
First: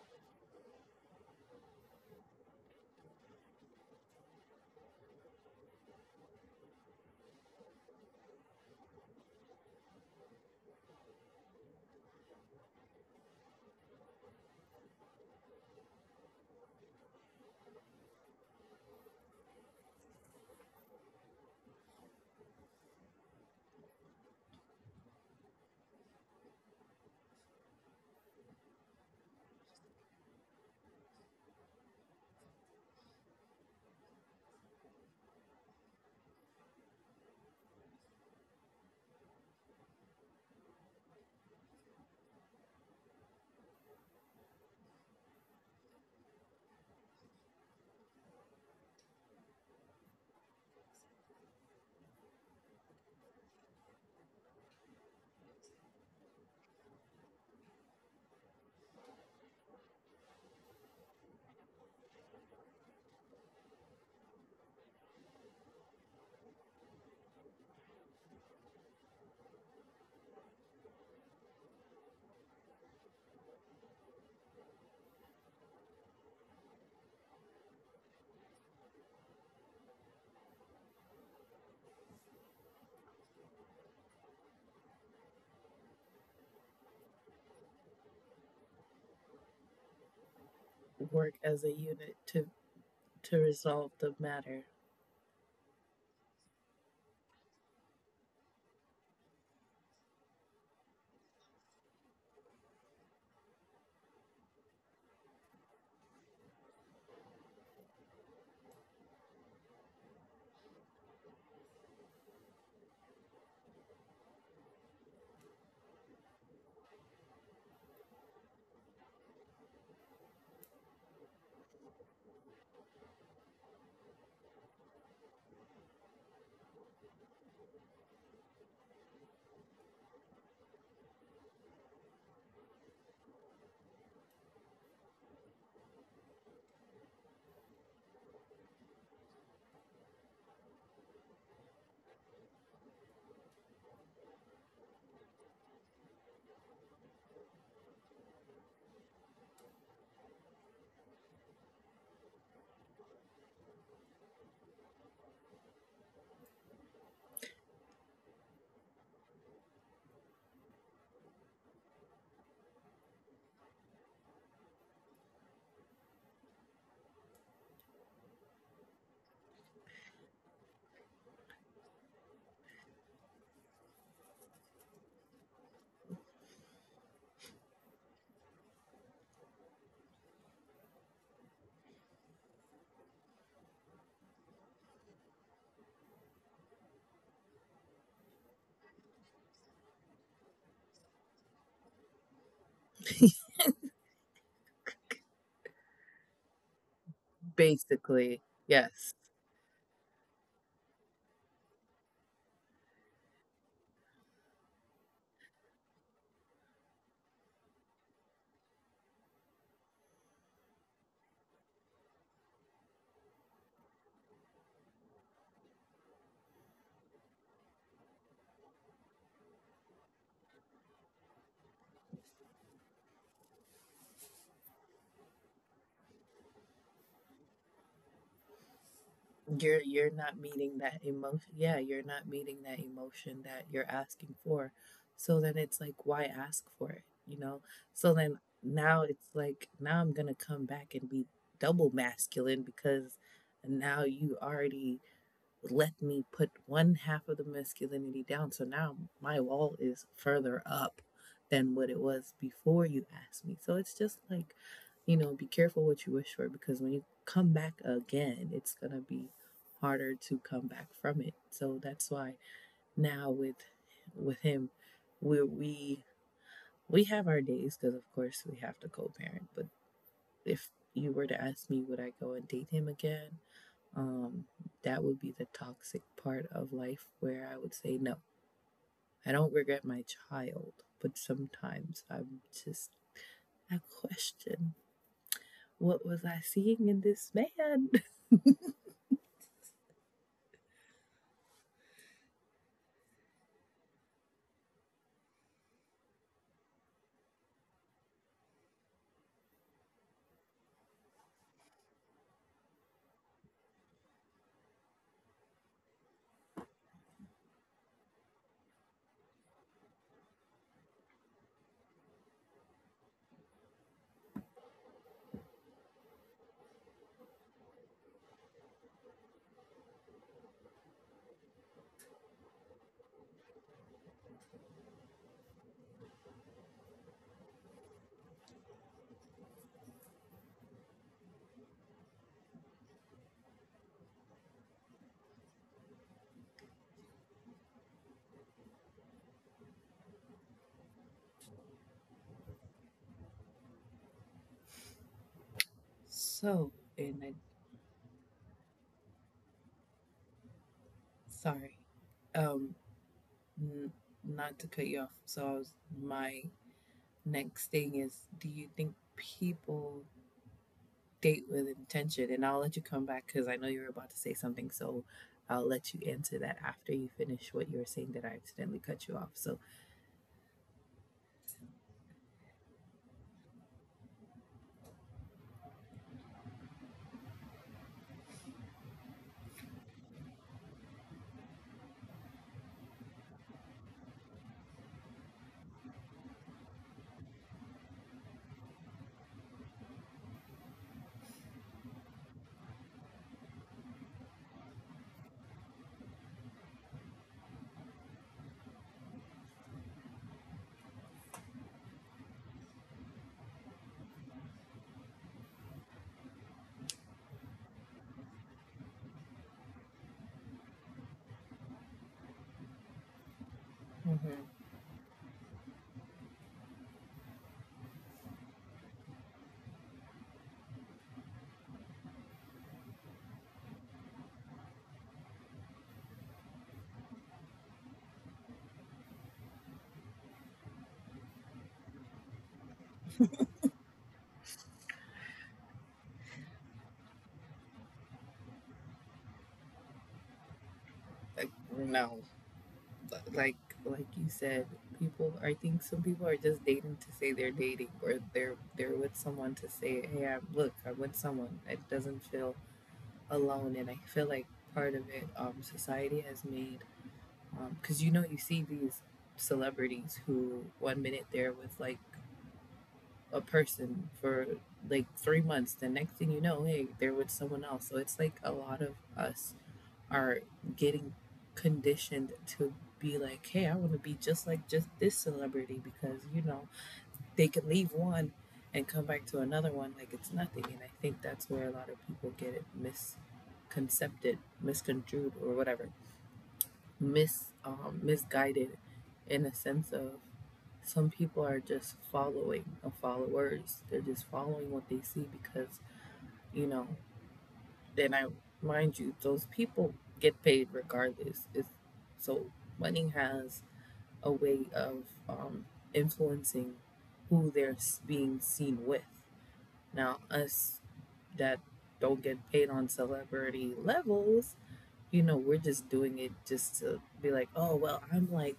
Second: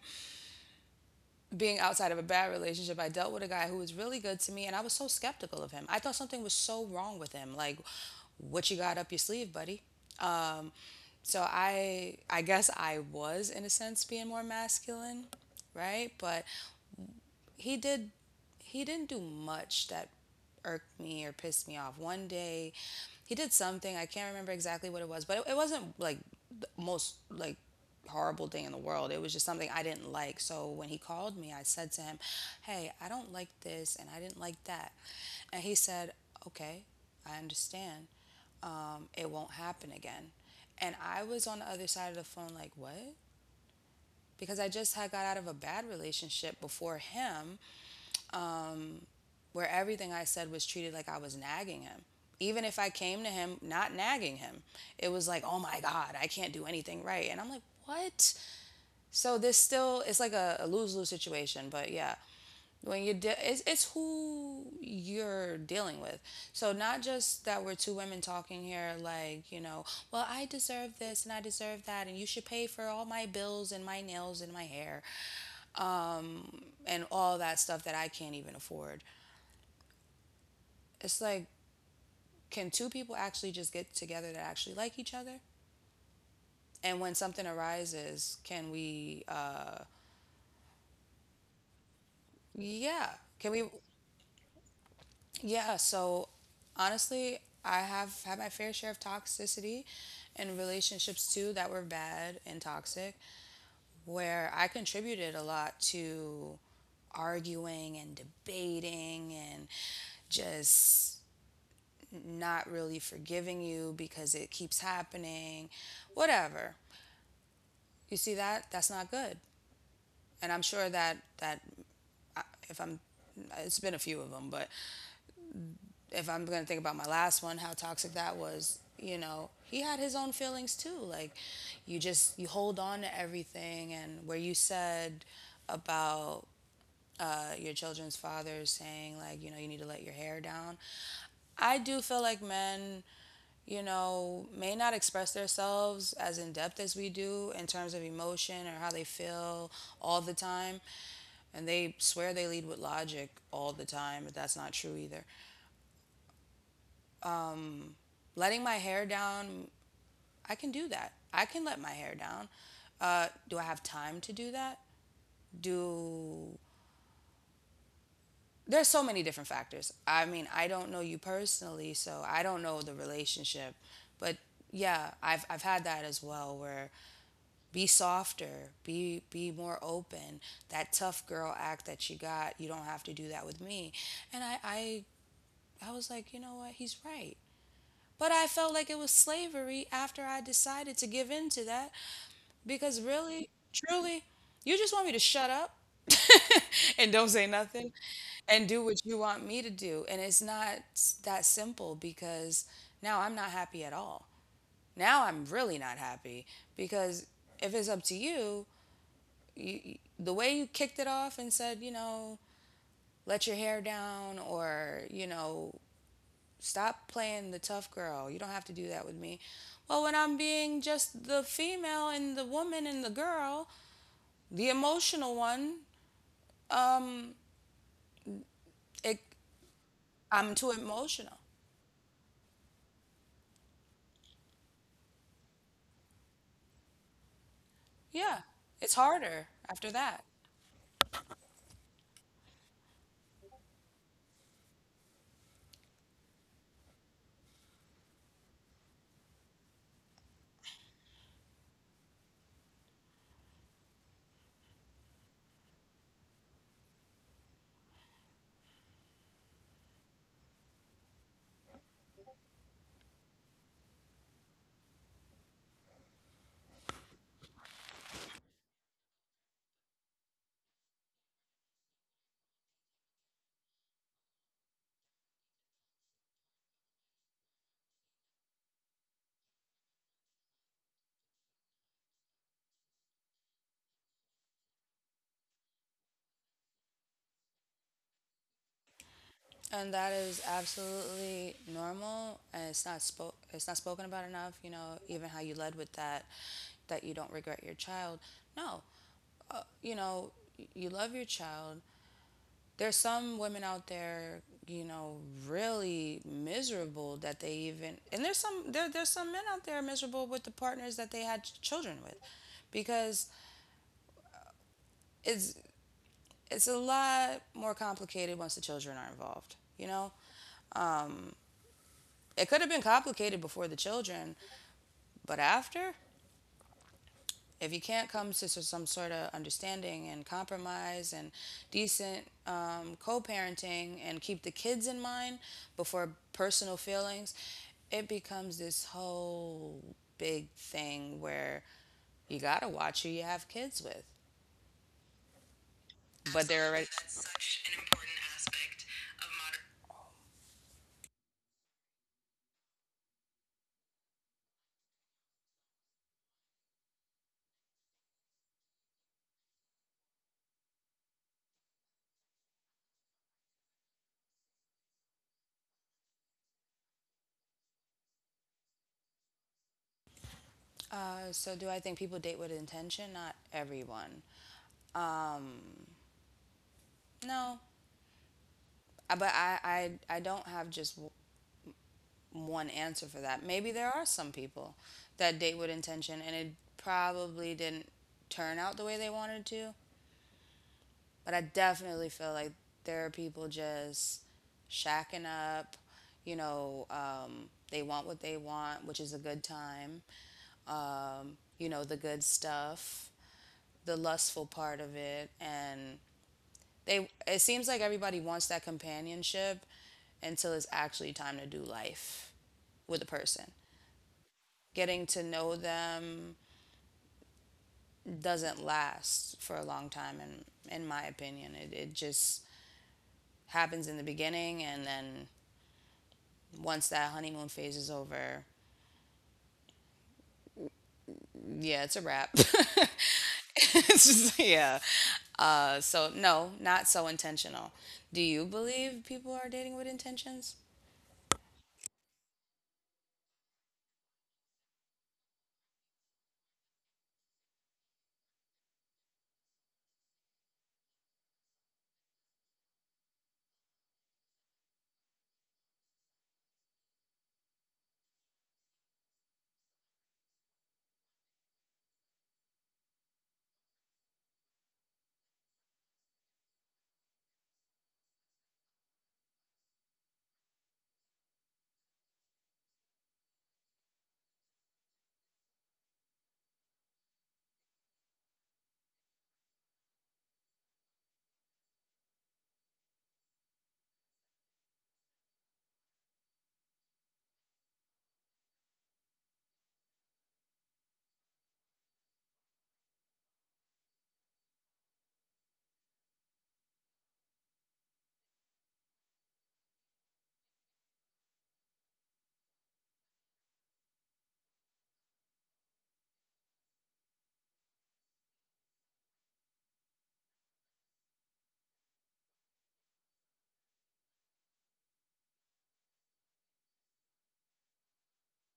Speaker 2: being outside of a bad relationship, I dealt with a guy who was really good to me, and I was so skeptical of him. I thought something was so wrong with him. Like, what you got up your sleeve, buddy? Um, so I guess I was, in a sense, being more masculine, right? But he did he didn't do much that irked me or pissed me off. One day he did something, I can't remember exactly what it was, but it wasn't like the most, like, horrible thing in the world. It was just something I didn't like. So when he called me, I said to him, "Hey, I don't like this and I didn't like that." And he said, "Okay, I understand. It won't happen again." And I was on the other side of the phone like, "What?" Because I just had got out of a bad relationship before him. Um, where everything I said was treated like I was nagging him. Even if I came to him not nagging him, it was like, oh my God, I can't do anything right. And I'm like, what? So this still, it's like a lose lose situation. But yeah, it's who you're dealing with. So not just that we're two women talking here, like, you know, well, I deserve this and I deserve that. And you should pay for all my bills and my nails and my hair and all that stuff that I can't even afford. It's like, can two people actually just get together that actually like each other? And when something arises, can we,
Speaker 1: Work as a unit to
Speaker 2: yeah,
Speaker 1: to
Speaker 2: can we,
Speaker 1: resolve the matter.
Speaker 2: yeah. So honestly, I have had my fair share of toxicity in relationships too that were bad and toxic, where I contributed a lot to arguing and debating and just not really forgiving you because it keeps happening, whatever. You see that? That's not good. And I'm sure that if I'm, it's been a few of them, but if I'm going to think about my last one, how toxic that was, you know, he had his own feelings too. Like you just, you hold on to everything. And where you said about your children's father saying like, you know, you need to let your hair down, I do feel like men, you know, may not express themselves as in depth as we do in terms of emotion or how they feel all the time, and they swear they lead with logic all the time, but that's not true either. Letting my hair down, I can do that. I can let my hair down. Do I have time to do that? Do There's so many different factors. I mean, I don't know you personally, so I don't know the relationship, but yeah, I've had that as well where be softer, be more open. That tough girl act that she got, you don't have to do that with me. And I was like, you know what? He's right. But I felt like it was slavery after I decided to give in to that, because really, truly, you just want me to shut up and don't say nothing
Speaker 1: Basically,
Speaker 2: and
Speaker 1: yes.
Speaker 2: do what you want me to do. And it's not s- that simple because now I'm not happy at all. Now I'm really not happy, because if it's up to you, you- the way you kicked it off and said, you know, let your hair down or, you know, stop playing the tough girl. You don't have to do that with me. Well, when I'm being just the female and the woman and the girl, the emotional one, it
Speaker 1: You're not
Speaker 2: I'm too
Speaker 1: meeting that emotion.
Speaker 2: emotional.
Speaker 1: Yeah, you're not meeting that emotion that you're asking for. So then it's like, why ask for it, you know? So then
Speaker 2: Yeah, it's
Speaker 1: now it's
Speaker 2: harder
Speaker 1: like,
Speaker 2: after
Speaker 1: now I'm
Speaker 2: that.
Speaker 1: going to come back and be double masculine, because now you already let me put one half of the masculinity down. So now my wall is further up than what it was before you asked me. So it's just like, you know, be careful what you wish for, because when you come back again, it's going to be harder to come back from it. So that's why now with him, where we have our days, because of course we have to co-parent, but if you were to ask me, would I go and date him again, um, that would be the toxic part of life, where I would say no. I don't regret my child, but sometimes I'm just, I question, what was I seeing in this man?
Speaker 2: And that is absolutely normal, and it's not spoke it's not spoken about enough, you know, even how you led with that that you don't regret your child. No. You know, you love your child. There's some women out there, you know, really miserable that they even, and there's some there's some men out there miserable with the partners that they had children with, because it's it's a lot more complicated once the children are involved, you know? It could have been complicated before the children, but after, if you can't come to some sort of understanding and compromise and decent, co parenting and keep the kids in mind before personal feelings, it becomes this whole big thing where you gotta watch who you have kids with. But
Speaker 1: So,
Speaker 2: they're already.
Speaker 1: and
Speaker 2: That's
Speaker 1: I,
Speaker 2: such an important aspect of modern.
Speaker 1: sorry, um, n- not to cut you off. So, I was, my next thing is, do you think people date with intention? And I'll let you come back because I know you're about to say something. So I'll let you answer that after you finish what you were saying that I accidentally cut you off. So,
Speaker 2: So do I think people date with intention? Not everyone. Um, no, but I don't have just one answer for that. Maybe there are some people that date with intention, and it probably didn't turn out the way they wanted to. But I definitely feel like there are people just shacking up. You know, they want what they want, which is a good time. You know, the good stuff, the lustful part of it, and they it seems like everybody wants that companionship until it's actually time to do life with a person.
Speaker 1: mm-hmm.
Speaker 2: Getting to know them doesn't last for a long time, and in my opinion. It just happens in the beginning, and then once that honeymoon phase is over, yeah, it's a wrap. It's just yeah. So no, not so intentional. Do you believe people are dating with intentions?
Speaker 1: Like, no, like, like you said, people, I think some people are just dating to say they're dating, or they're with someone to say, "Hey, I'm, look, I'm with someone." It doesn't feel alone. And I feel like part of it, society has made, because you know, you see these celebrities who one minute they're with like a person for like 3 months. The next thing you know, hey, they're with someone else. So it's like a lot of us are getting conditioned to be like, hey, I want to be just like, just this celebrity, because you know they can leave one and come back to another one like it's nothing. And I think that's where a lot of people get it misconcepted, misconstrued, or whatever, misguided, in a sense of, some people are just following, and followers. They're just following what they see, because you know. Then I, mind you, those people get paid regardless. It's, so money has a way of influencing who being seen with. Now us that don't get paid on celebrity levels, you know, we're just doing it just to be like, oh well, I'm like,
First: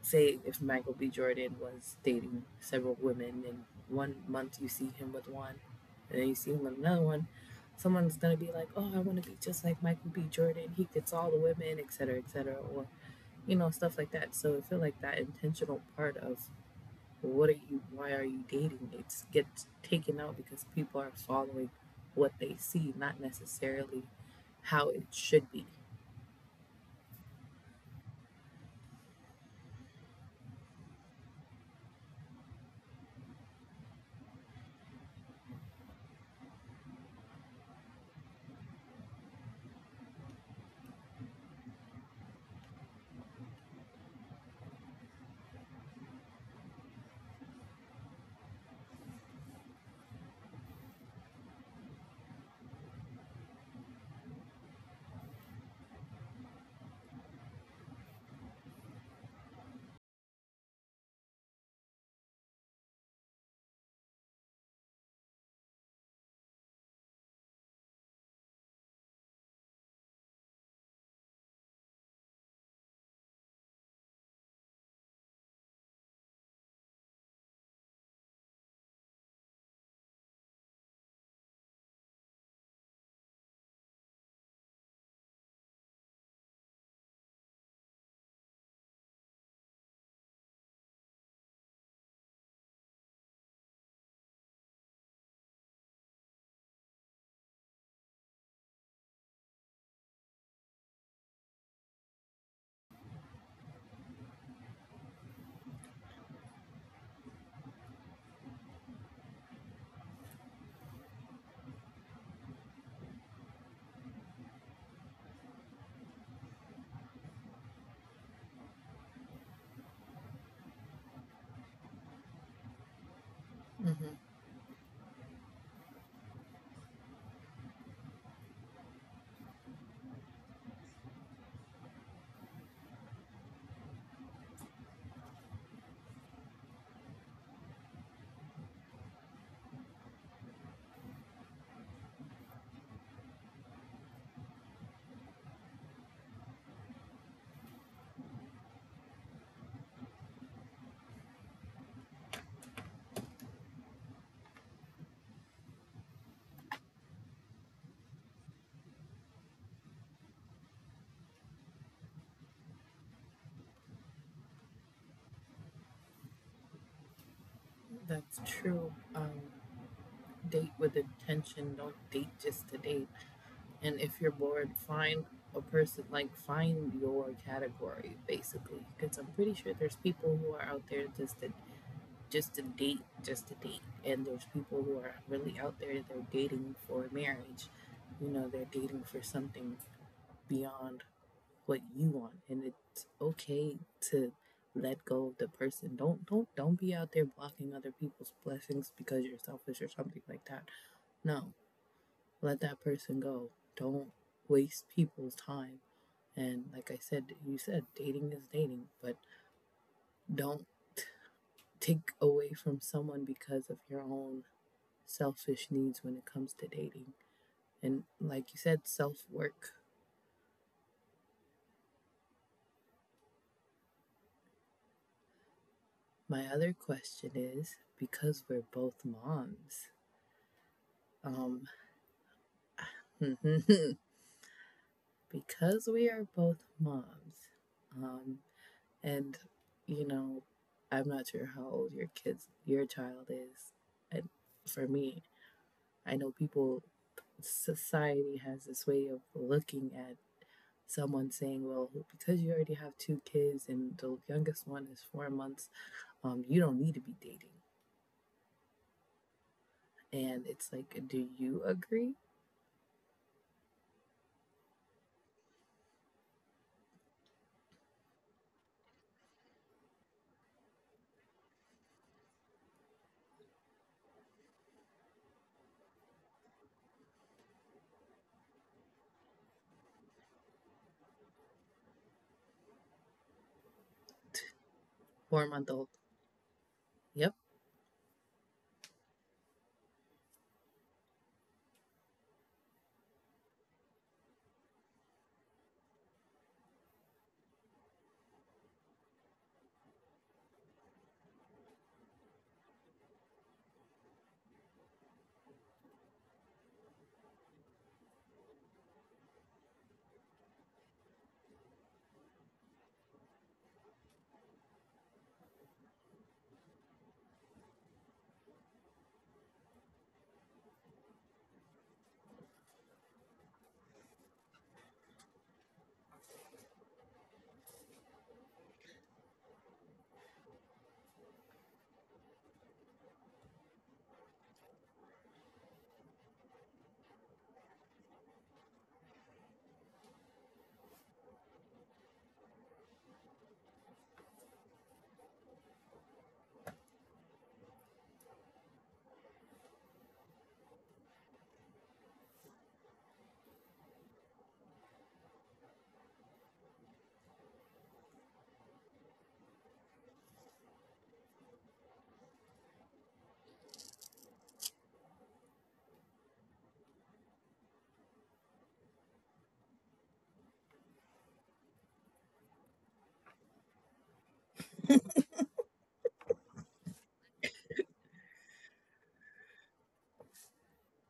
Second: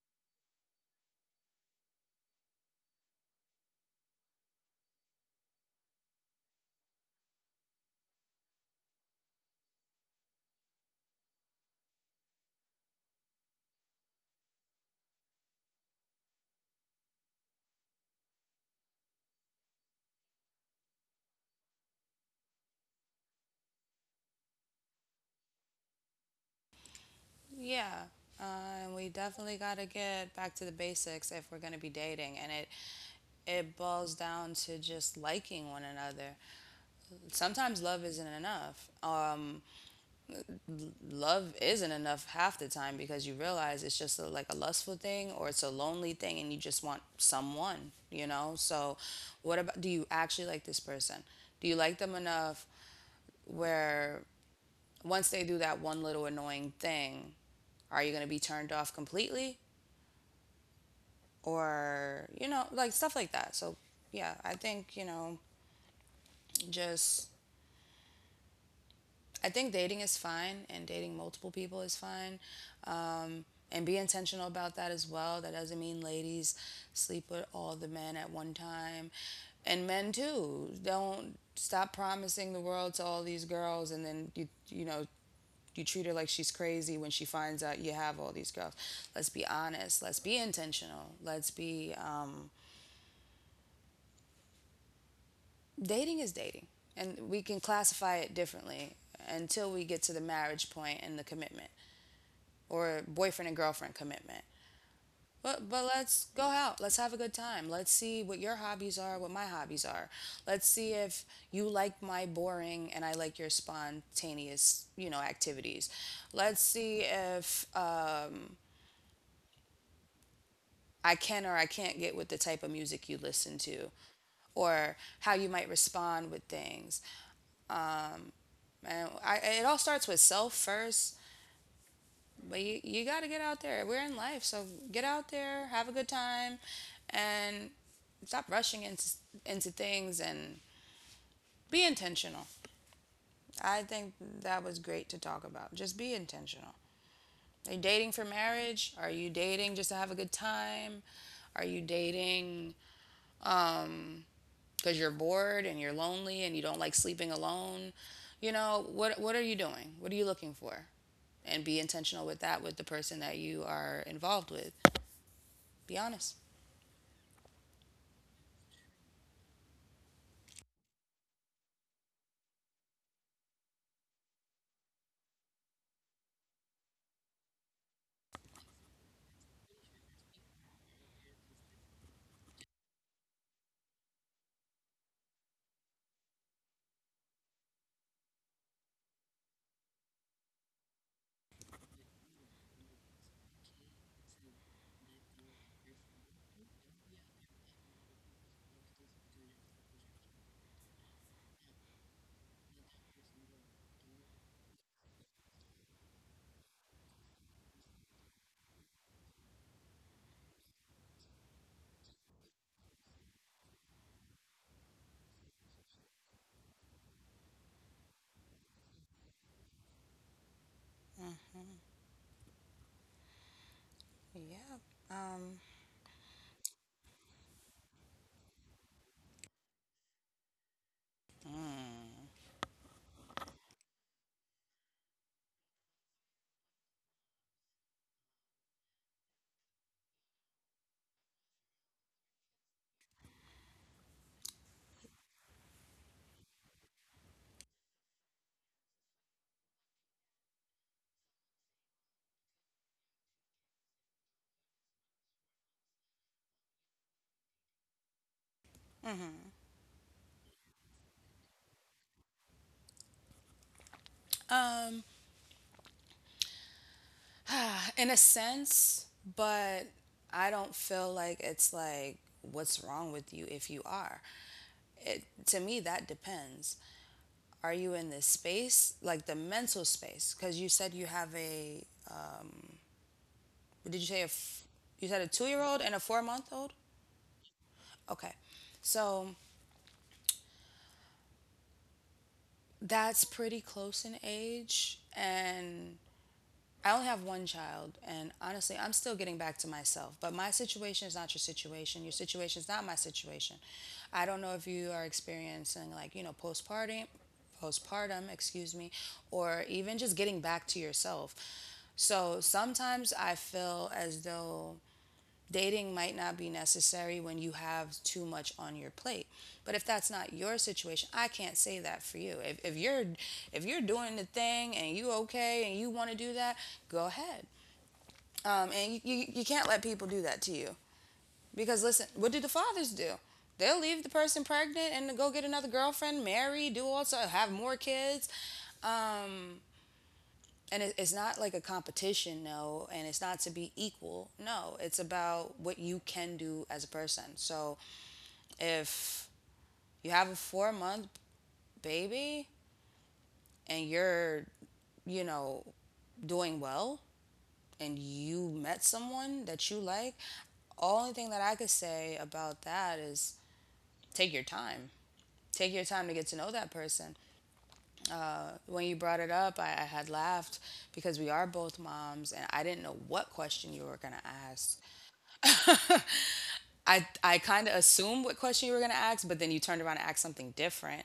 Speaker 1: say if Michael B. Jordan was dating several women, and one month you see him with one, and then you see him with another one, someone's gonna be like, oh, I wanna be just like Michael B. Jordan, he gets all the women, et cetera, or you know, stuff like that. So I feel like that intentional part of, what are you, why are you dating, it gets taken out because people are following what they see, not necessarily how it should be.
Speaker 2: Yeah, uh, we definitely got to get back to the basics if we're going to be dating, and it boils down to just liking one another. Sometimes love isn't enough. Love isn't enough half the time because you realize it's just like a lustful thing, or it's a lonely thing, and you just want someone, you know. So, what about do you actually like this person? Do you like them enough where once they do that one little annoying thing, are you going to be turned off completely? Or, you know, like stuff like that. So yeah, I think, you know, just I think dating is fine and dating multiple people is fine. um, and be intentional about that as well. That doesn't mean ladies sleep with all the men at one time, and men too, don't stop promising the world to all these girls, and then you know, you treat her like she's crazy when she finds out you have all these girls. Let's be honest, let's be intentional, let's be dating is dating, and we can classify it differently until we get to the marriage point and the commitment, or boyfriend and girlfriend commitment. But let's go out. Let's have a good time. Let's see what your hobbies are, what my hobbies are. Let's see if you like my boring and I like your spontaneous, activities. Let's see if I can or I can't get with the type of music you listen to
Speaker 1: Mm-hmm.
Speaker 2: or how you might respond with things. It all starts with self first. But you got to get out there. We're in life, so get out there, have a good time, and stop rushing into things and be intentional. I think that was great to talk about. Just be intentional. Are you dating for marriage? Are you dating just to have a good time? Are you dating um because you're bored and you're lonely and you don't like sleeping alone? You know, what are you doing? What are you looking for? And be intentional with that, with the person that you are involved with. Be honest.
Speaker 1: That's true. Date with intention, don't date just to date. And if you're bored, find a person, like find your category, basically. Because I'm pretty sure there's people who are out there just to date, just to date. And there's people who are really out there, they are dating for marriage. You know, they're dating for something beyond what you want. And it's okay to let go of the person. Don't be out there blocking other people's blessings because you're selfish or something like that. No, let that person go. Don't waste people's time. And like I said, you said dating is dating, but don't take away from someone because of your own selfish needs when it comes to dating. And like you said, self work.
Speaker 2: hmm Yeah. Um,
Speaker 1: My other question is, because we're both moms, um, because we are both moms, um, and, you know, I'm not sure how old your kids, your child is. And for me, I know people, society has this way of looking at someone saying, well, because you already have 2 kids and the youngest one is 4 months, you don't need to be dating. And it's like, do you agree?
Speaker 2: um, in a sense, but I don't feel like it's like what's wrong with you if you are. It, to me, that depends. Are you in this space, like the mental space? Because you said you have a. Did you say a? F- You said a
Speaker 1: 4 month
Speaker 2: two-year-old
Speaker 1: old.
Speaker 2: and a four-month-old.
Speaker 1: Yep.
Speaker 2: Okay, so that's pretty close in age, and I only have one child, and honestly, I'm still getting back to myself. But my situation is not your situation. Your situation is not my situation. I don't know if you are experiencing, like, you know, postpartum, postpartum, excuse me, or even just getting back to yourself. So sometimes I feel as though dating might not be necessary when you have too much on your plate, but if that's not your situation, I can't say that for you. If you're if you're doing the thing and you okay and you want to do that, go ahead. And you can't let people do that to you, because listen, what do the fathers do? They'll leave the person pregnant and go get another girlfriend, marry, do, all, also have more kids. um, and it's not like a competition. No. And it's not to be equal. No. It's about what you can do as a person. So if you have a 4-month baby and you're, you know, doing well and you met someone that you like, only thing that I could say about that is take your time. Take your time to get to know that person. When you brought it up, I had laughed because we are both moms, and I didn't know what question you were going to ask. I kind of assumed what question you were going to ask, but then you turned around and asked something different.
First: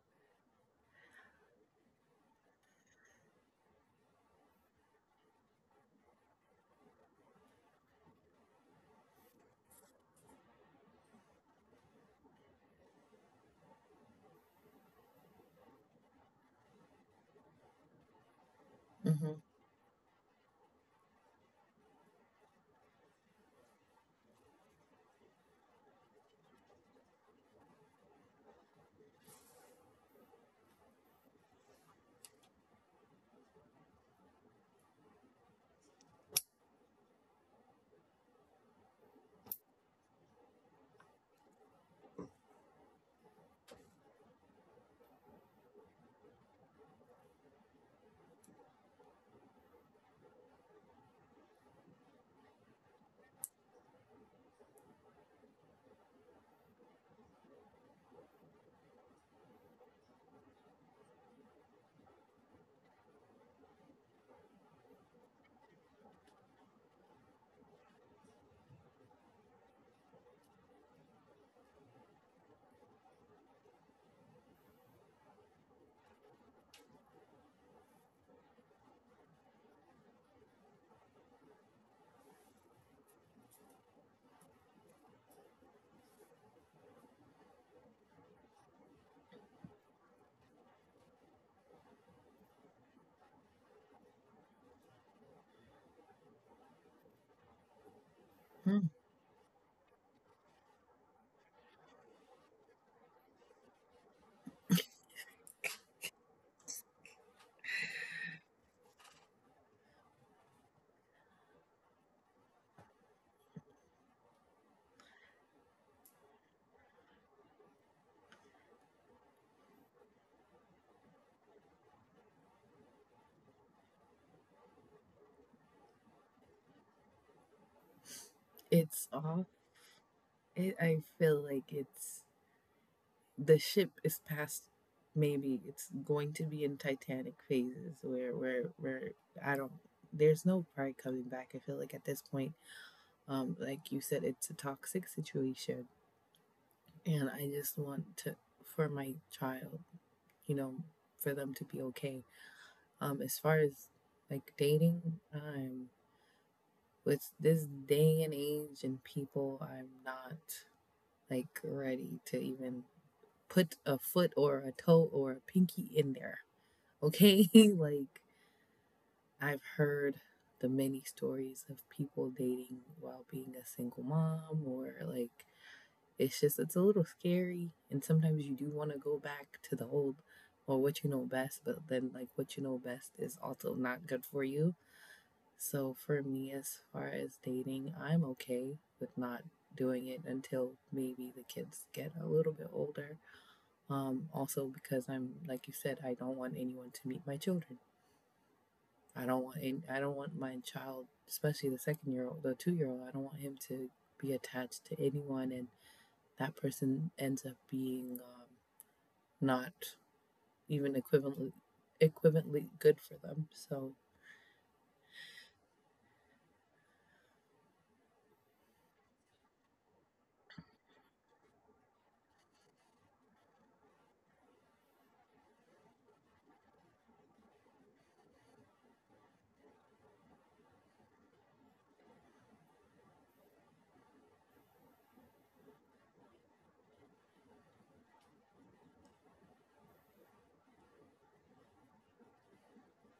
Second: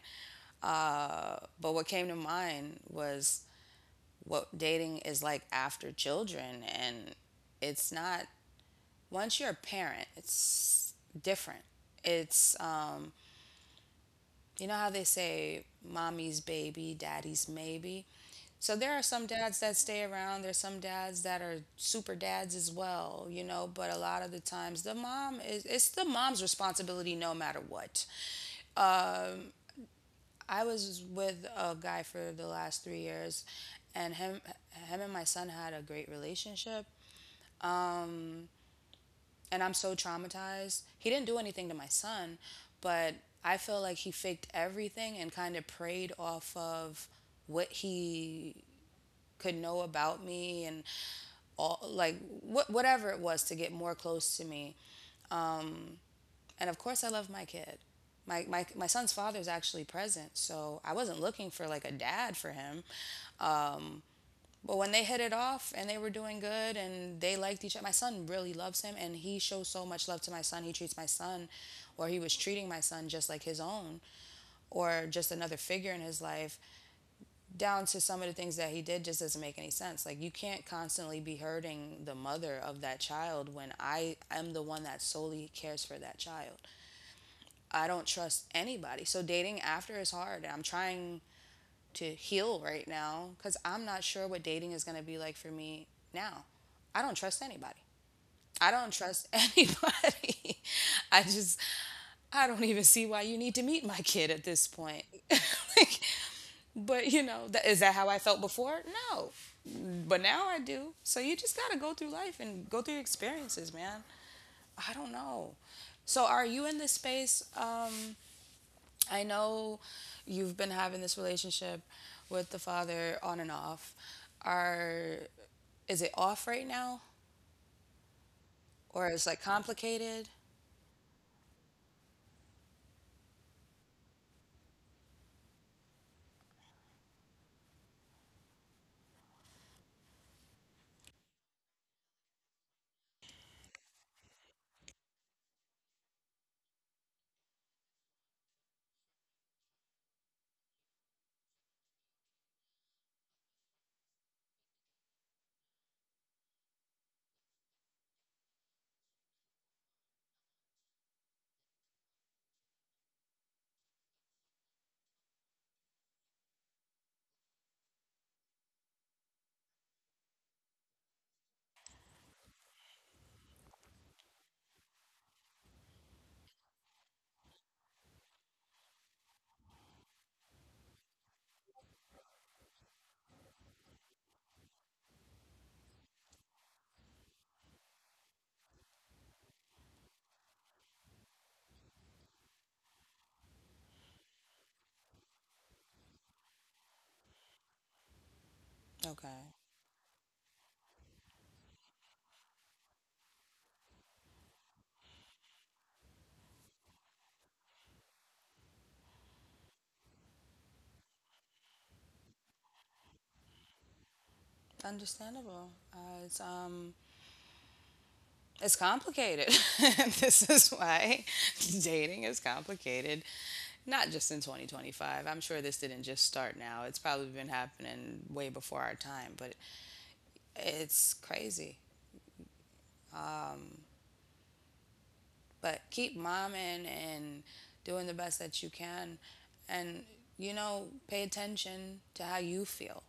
Speaker 2: But what came to mind was what dating is like after children, and it's not, once you're a parent, it's different. It's you know how they say mommy's baby, daddy's maybe. So there are some
Speaker 1: Mm-hmm.
Speaker 2: dads that stay around. There's some dads that are super dads as well, you know. But a lot of the times, the mom is, it's the mom's responsibility no matter what. I was with a guy for the last 3 years, and him and my son had a great relationship. And I'm so traumatized. He didn't do anything to my son, but I feel like he faked everything and kind of preyed off of what he could know about me and all, like, whatever it was to get more close to me. And of course, I love my kid. My son's father is actually present, so I wasn't looking for like a dad for him. But when they hit it off and they were doing good and they liked each other, my son really loves him and he shows so much love to my son. He treats my son, or he was treating my son just like his own, or just another figure in his life, down to some of the things that he did just doesn't make any sense. Like, you can't constantly be hurting the mother of that child when I am the one that solely cares for that child. I don't trust anybody. So, dating after is hard. And I'm trying to heal right now because I'm not sure what dating is going to be like for me now. I don't trust anybody. I
Speaker 1: Hmm.
Speaker 2: don't trust anybody. I just, I don't even see why you need to meet my kid at this point. Like, but you know, is that how I felt before? No. But now I do. So you just got to go through life and go through your experiences, man. I don't know. So are you in this space? I know you've been having this relationship with the father on and off. Are, is it off right now or
Speaker 1: It's
Speaker 2: is, like,
Speaker 1: off.
Speaker 2: complicated?
Speaker 1: It, I feel like it's, the ship is past, maybe it's going to be in titanic phases where where I don't, there's no pride coming back, I feel like at this point. Like you said, it's a toxic situation, and I just want to, for my child, you know, for them to be okay. As far as like dating, I'm, with this day and age and people, I'm not like ready to even put a foot or a toe or a pinky in there. Okay? Like I've heard the many stories of people dating while being a single mom, or like it's just it's a little scary. And sometimes you do want to go back to the old, or what you know best, but then like what you know best is also not good for you. So for me, as far as dating, I'm okay with not doing it until maybe the kids get a little bit older. Also because I'm like you said, I don't want anyone to meet my children. I don't want
Speaker 2: Okay.
Speaker 1: any, I don't want my child, especially the second year old, the two-year-old. I don't want him to be attached to anyone, and that person ends up being not even equivalently good for them. So,
Speaker 2: Understandable. It's um it's complicated. This is why dating is complicated. Not just in 2025. I'm sure this didn't just start now. It's probably been happening way before our time, but it's crazy. But keep momming and doing the best that you can, and you know, pay attention to how you feel.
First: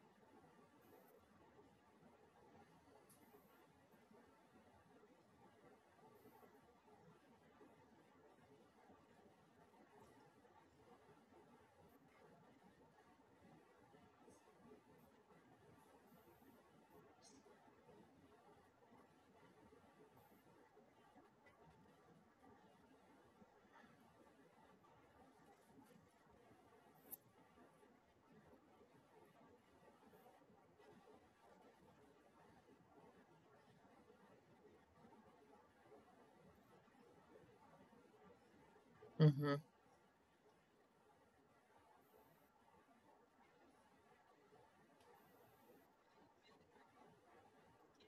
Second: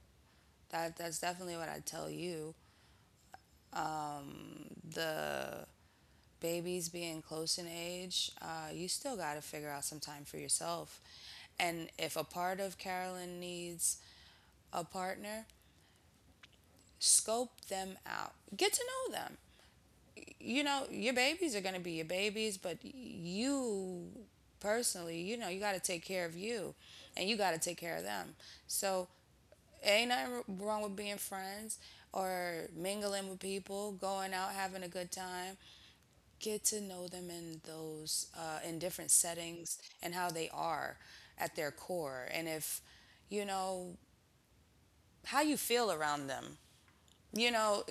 Speaker 2: That that's definitely what I tell you. The babies being close in age, you still got to figure out some time for yourself. And if a part of Carolyn needs a partner, scope them out. Get to know them. You know, your babies are going to be your babies, but you personally, you know, you got to take care of you and you got to take care of them. So, ain't nothing wrong with being friends or mingling with people, going out, having a good time. Get to know them in those, in different
Speaker 1: mm-hmm,
Speaker 2: settings and how they are at their core. And if, you know, how you feel around them, you know,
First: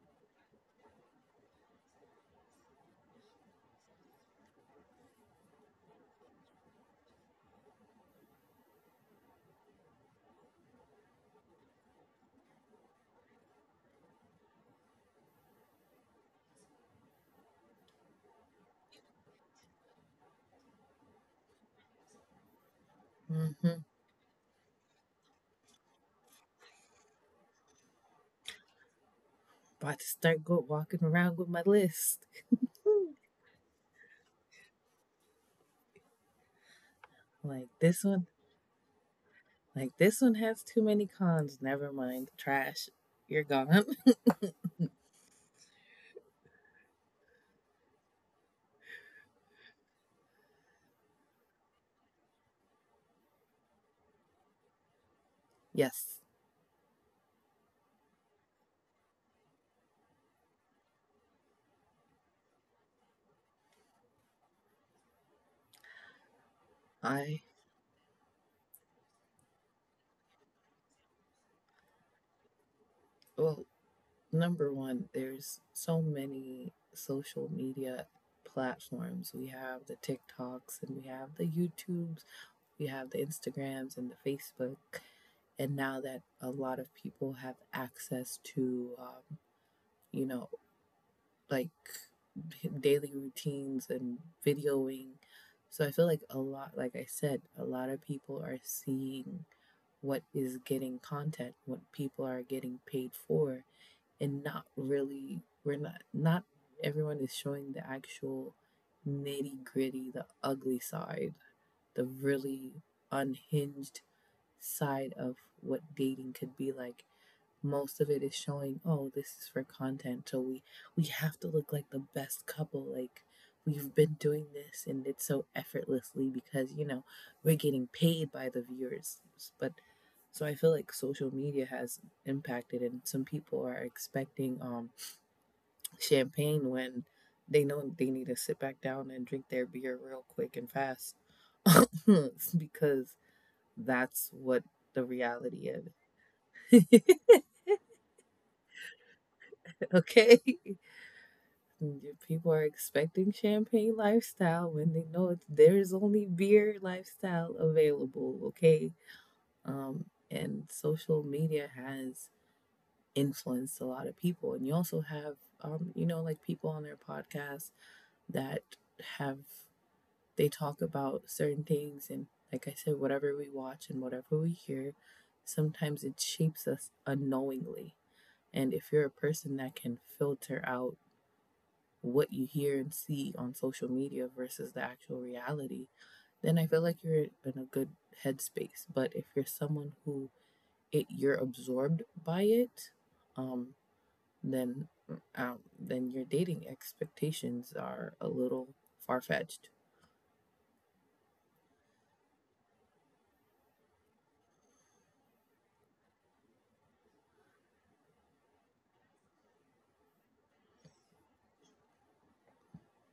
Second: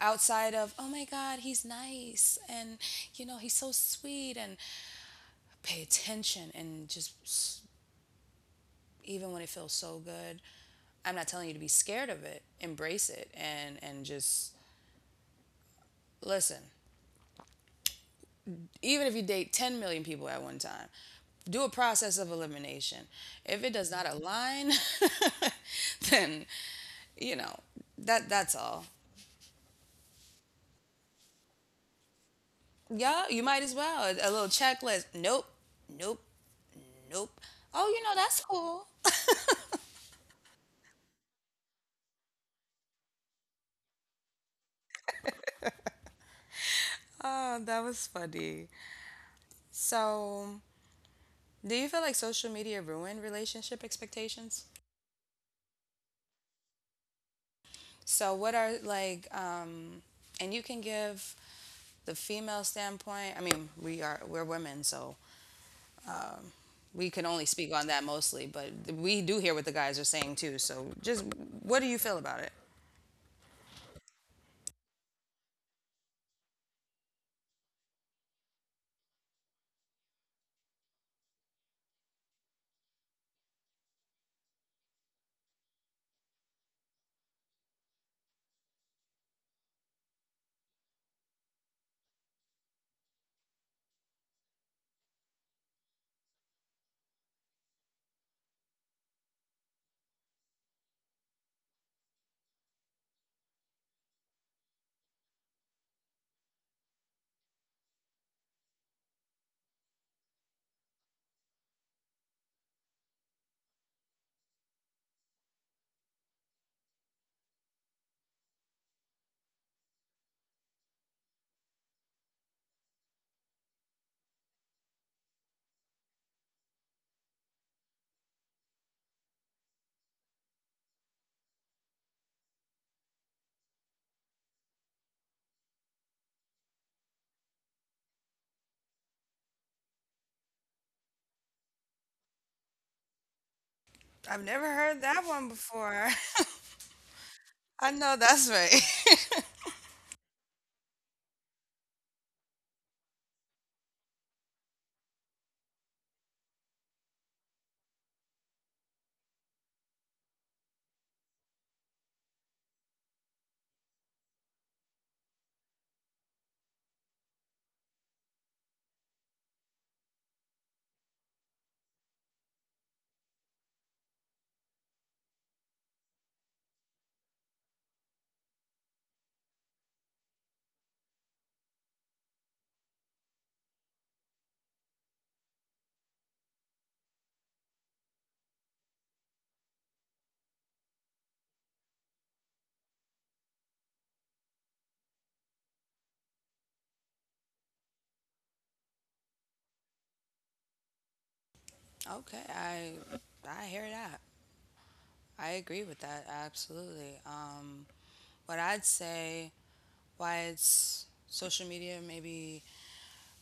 Speaker 2: outside of, oh my God, he's nice and, you know, he's so sweet, and pay attention and just, even when it feels so good, I'm not telling you to be scared of it. Embrace it and just listen. Even if you date 10 million people at one time, do a process of elimination.
Speaker 1: mm-hmm.
Speaker 2: If it does not align, then, you know, that that's all.
Speaker 1: About to start go walking around with my list.
Speaker 2: Yeah, you might as well. A little checklist. Nope, nope, nope. Oh,
Speaker 1: Like
Speaker 2: you know,
Speaker 1: this
Speaker 2: that's
Speaker 1: one,
Speaker 2: cool.
Speaker 1: like this one has too many cons. Never mind, trash. You're gone.
Speaker 2: Oh, that was funny. So, do you feel like social media ruined relationship expectations?
Speaker 1: Yes,
Speaker 2: So, what are like, and you can give the female standpoint. I mean, we're women, so
Speaker 1: I.
Speaker 2: we can only speak on that mostly. But we do hear what the guys are saying too. So, just what do you feel about it?
Speaker 1: Well, number one, there's so many social media platforms. We have the TikToks and we have the YouTubes, we have the Instagrams and the Facebook. And now that a lot of people have access to, you know, like daily routines and videoing. So I feel like a lot, like I said, a lot of people are seeing what is getting content, what people are getting paid for, and not really we're not not everyone is showing the actual nitty gritty, the ugly side, the really unhinged side of what dating could be like. Most of it is showing, oh, this is for content, so we have to look like the best couple, like we've been doing this and it's so effortlessly because you know we're getting paid by the viewers. But so I feel like social media has impacted, and some people are expecting champagne when they know they need to sit back down and drink their beer real quick and fast. Because that's what
Speaker 2: I've
Speaker 1: the
Speaker 2: never heard
Speaker 1: reality
Speaker 2: that
Speaker 1: is.
Speaker 2: one before. I know that's right.
Speaker 1: Okay. Mm, yeah, people are expecting champagne lifestyle when they know it's, there's only beer lifestyle available, okay? And social media has influenced a lot of people. And you also have, you know, like people on their podcasts that have, they talk about certain things. And like I said, whatever we watch and whatever we hear, sometimes it shapes us unknowingly. And if you're a person that can filter out what you hear and see on social media versus the actual reality, then I feel like you're in a good headspace. But if you're someone who it you're absorbed by it, um, then then your dating expectations are a little far fetched.
Speaker 2: Okay, I hear that. I agree with that absolutely. What I'd say, why it's social media maybe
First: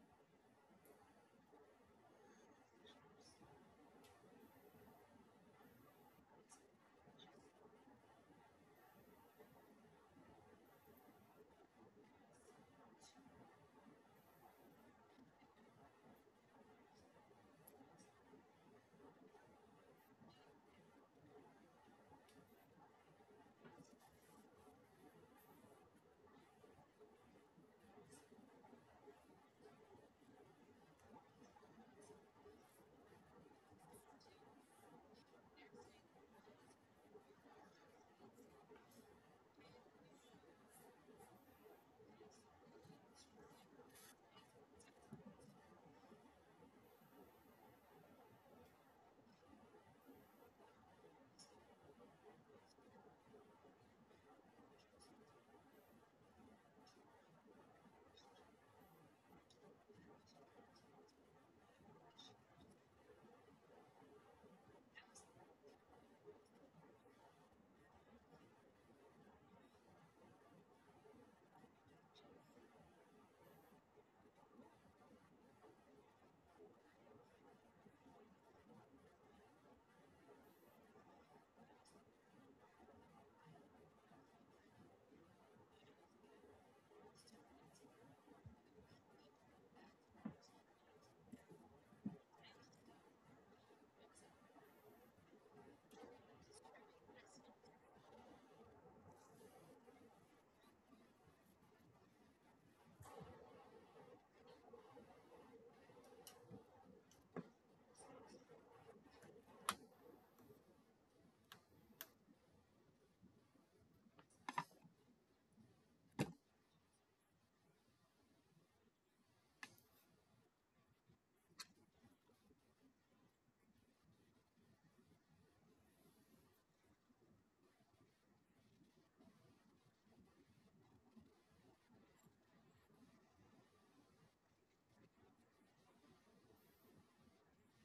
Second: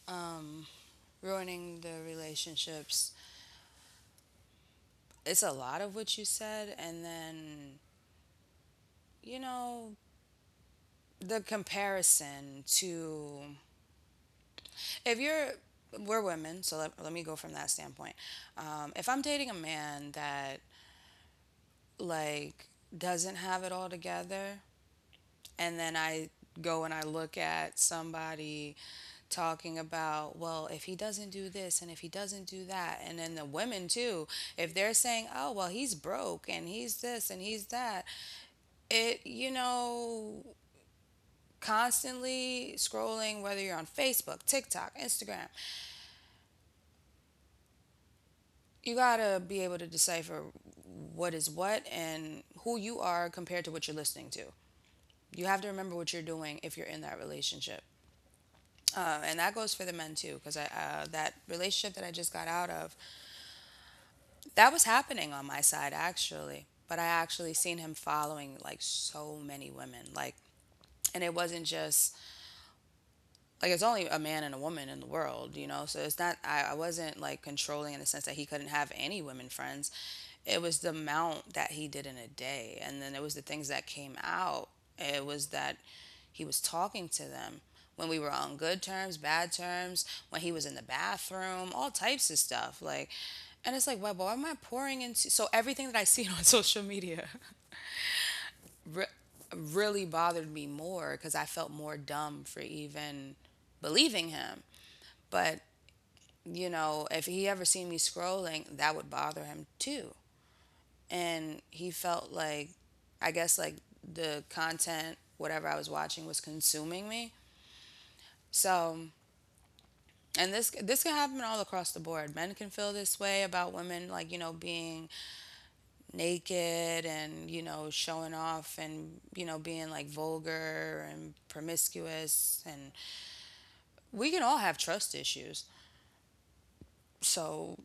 Speaker 2: um, ruining the relationships. It's a lot of what you said, and then you know the comparison to, if you're, we're women, so let me go from that standpoint. If I'm dating a man that, like, doesn't have it all together and then I go and I look at somebody talking about, well, if he doesn't do this and if he doesn't do that, and then the women too, if they're saying, oh, well, he's broke and he's this and he's that, it, you know, constantly scrolling, whether you're on Facebook, TikTok, Instagram, you gotta be able to decipher what is what and who you are compared to what you're listening to. You have to remember what you're doing if you're in that relationship. And that goes for the men too, because I that relationship that I just got out of, that was happening on my side actually. But I actually seen him following, like, so many women, like, and it wasn't just, like, it's only a man and a woman in the world, you know. So it's not, I wasn't like controlling in the sense that he couldn't have any women friends. It was the amount that he did in a day, and then it was the things that came out. It was that he was talking to them when we were on good terms, bad terms, when he was in the bathroom, all types of stuff. Like, and it's like, well, why am I pouring into? So everything that I see on social media re- really bothered me more because I felt more dumb for even believing him. But, you know, if he ever seen me scrolling, that would bother him too. And he felt like, I guess, like the content, whatever I was watching, was consuming me. So, and this can happen all across the board. Men can feel this way about women, like, you know, being naked and, you know, showing off and, you know, being like vulgar and promiscuous. And we can all have trust issues. So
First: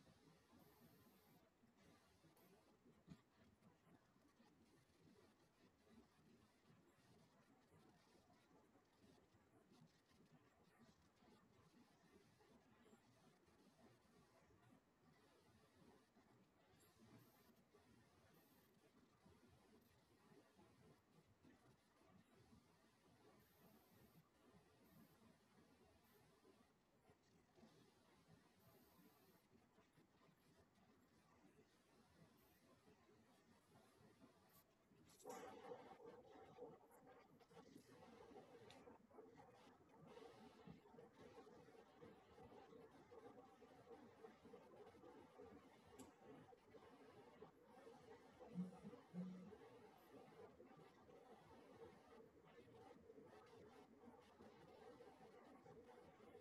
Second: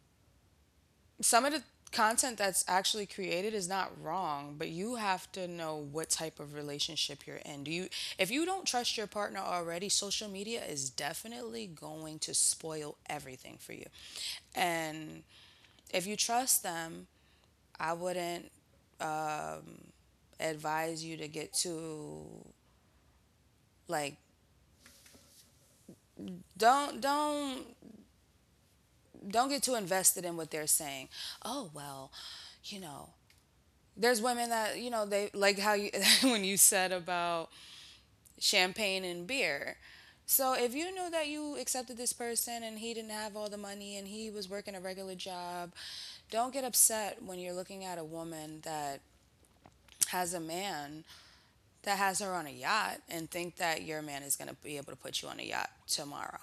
Speaker 2: some of the content that's actually created is not wrong, but you have to know what type of relationship you're in. Do you If you don't trust your partner already, social media is definitely going to spoil everything for you. And if you trust them, I wouldn't advise you to get too like don't don't don't get too invested in what they're saying. Oh, well, you know, there's women that, you know, they like how you when you said about champagne and beer. So if you knew that you accepted this person and he didn't have all the money and he was working a regular job, don't get upset when you're looking at a woman that has a man that has her on a yacht and think that your man is going to be able to put you on a yacht tomorrow.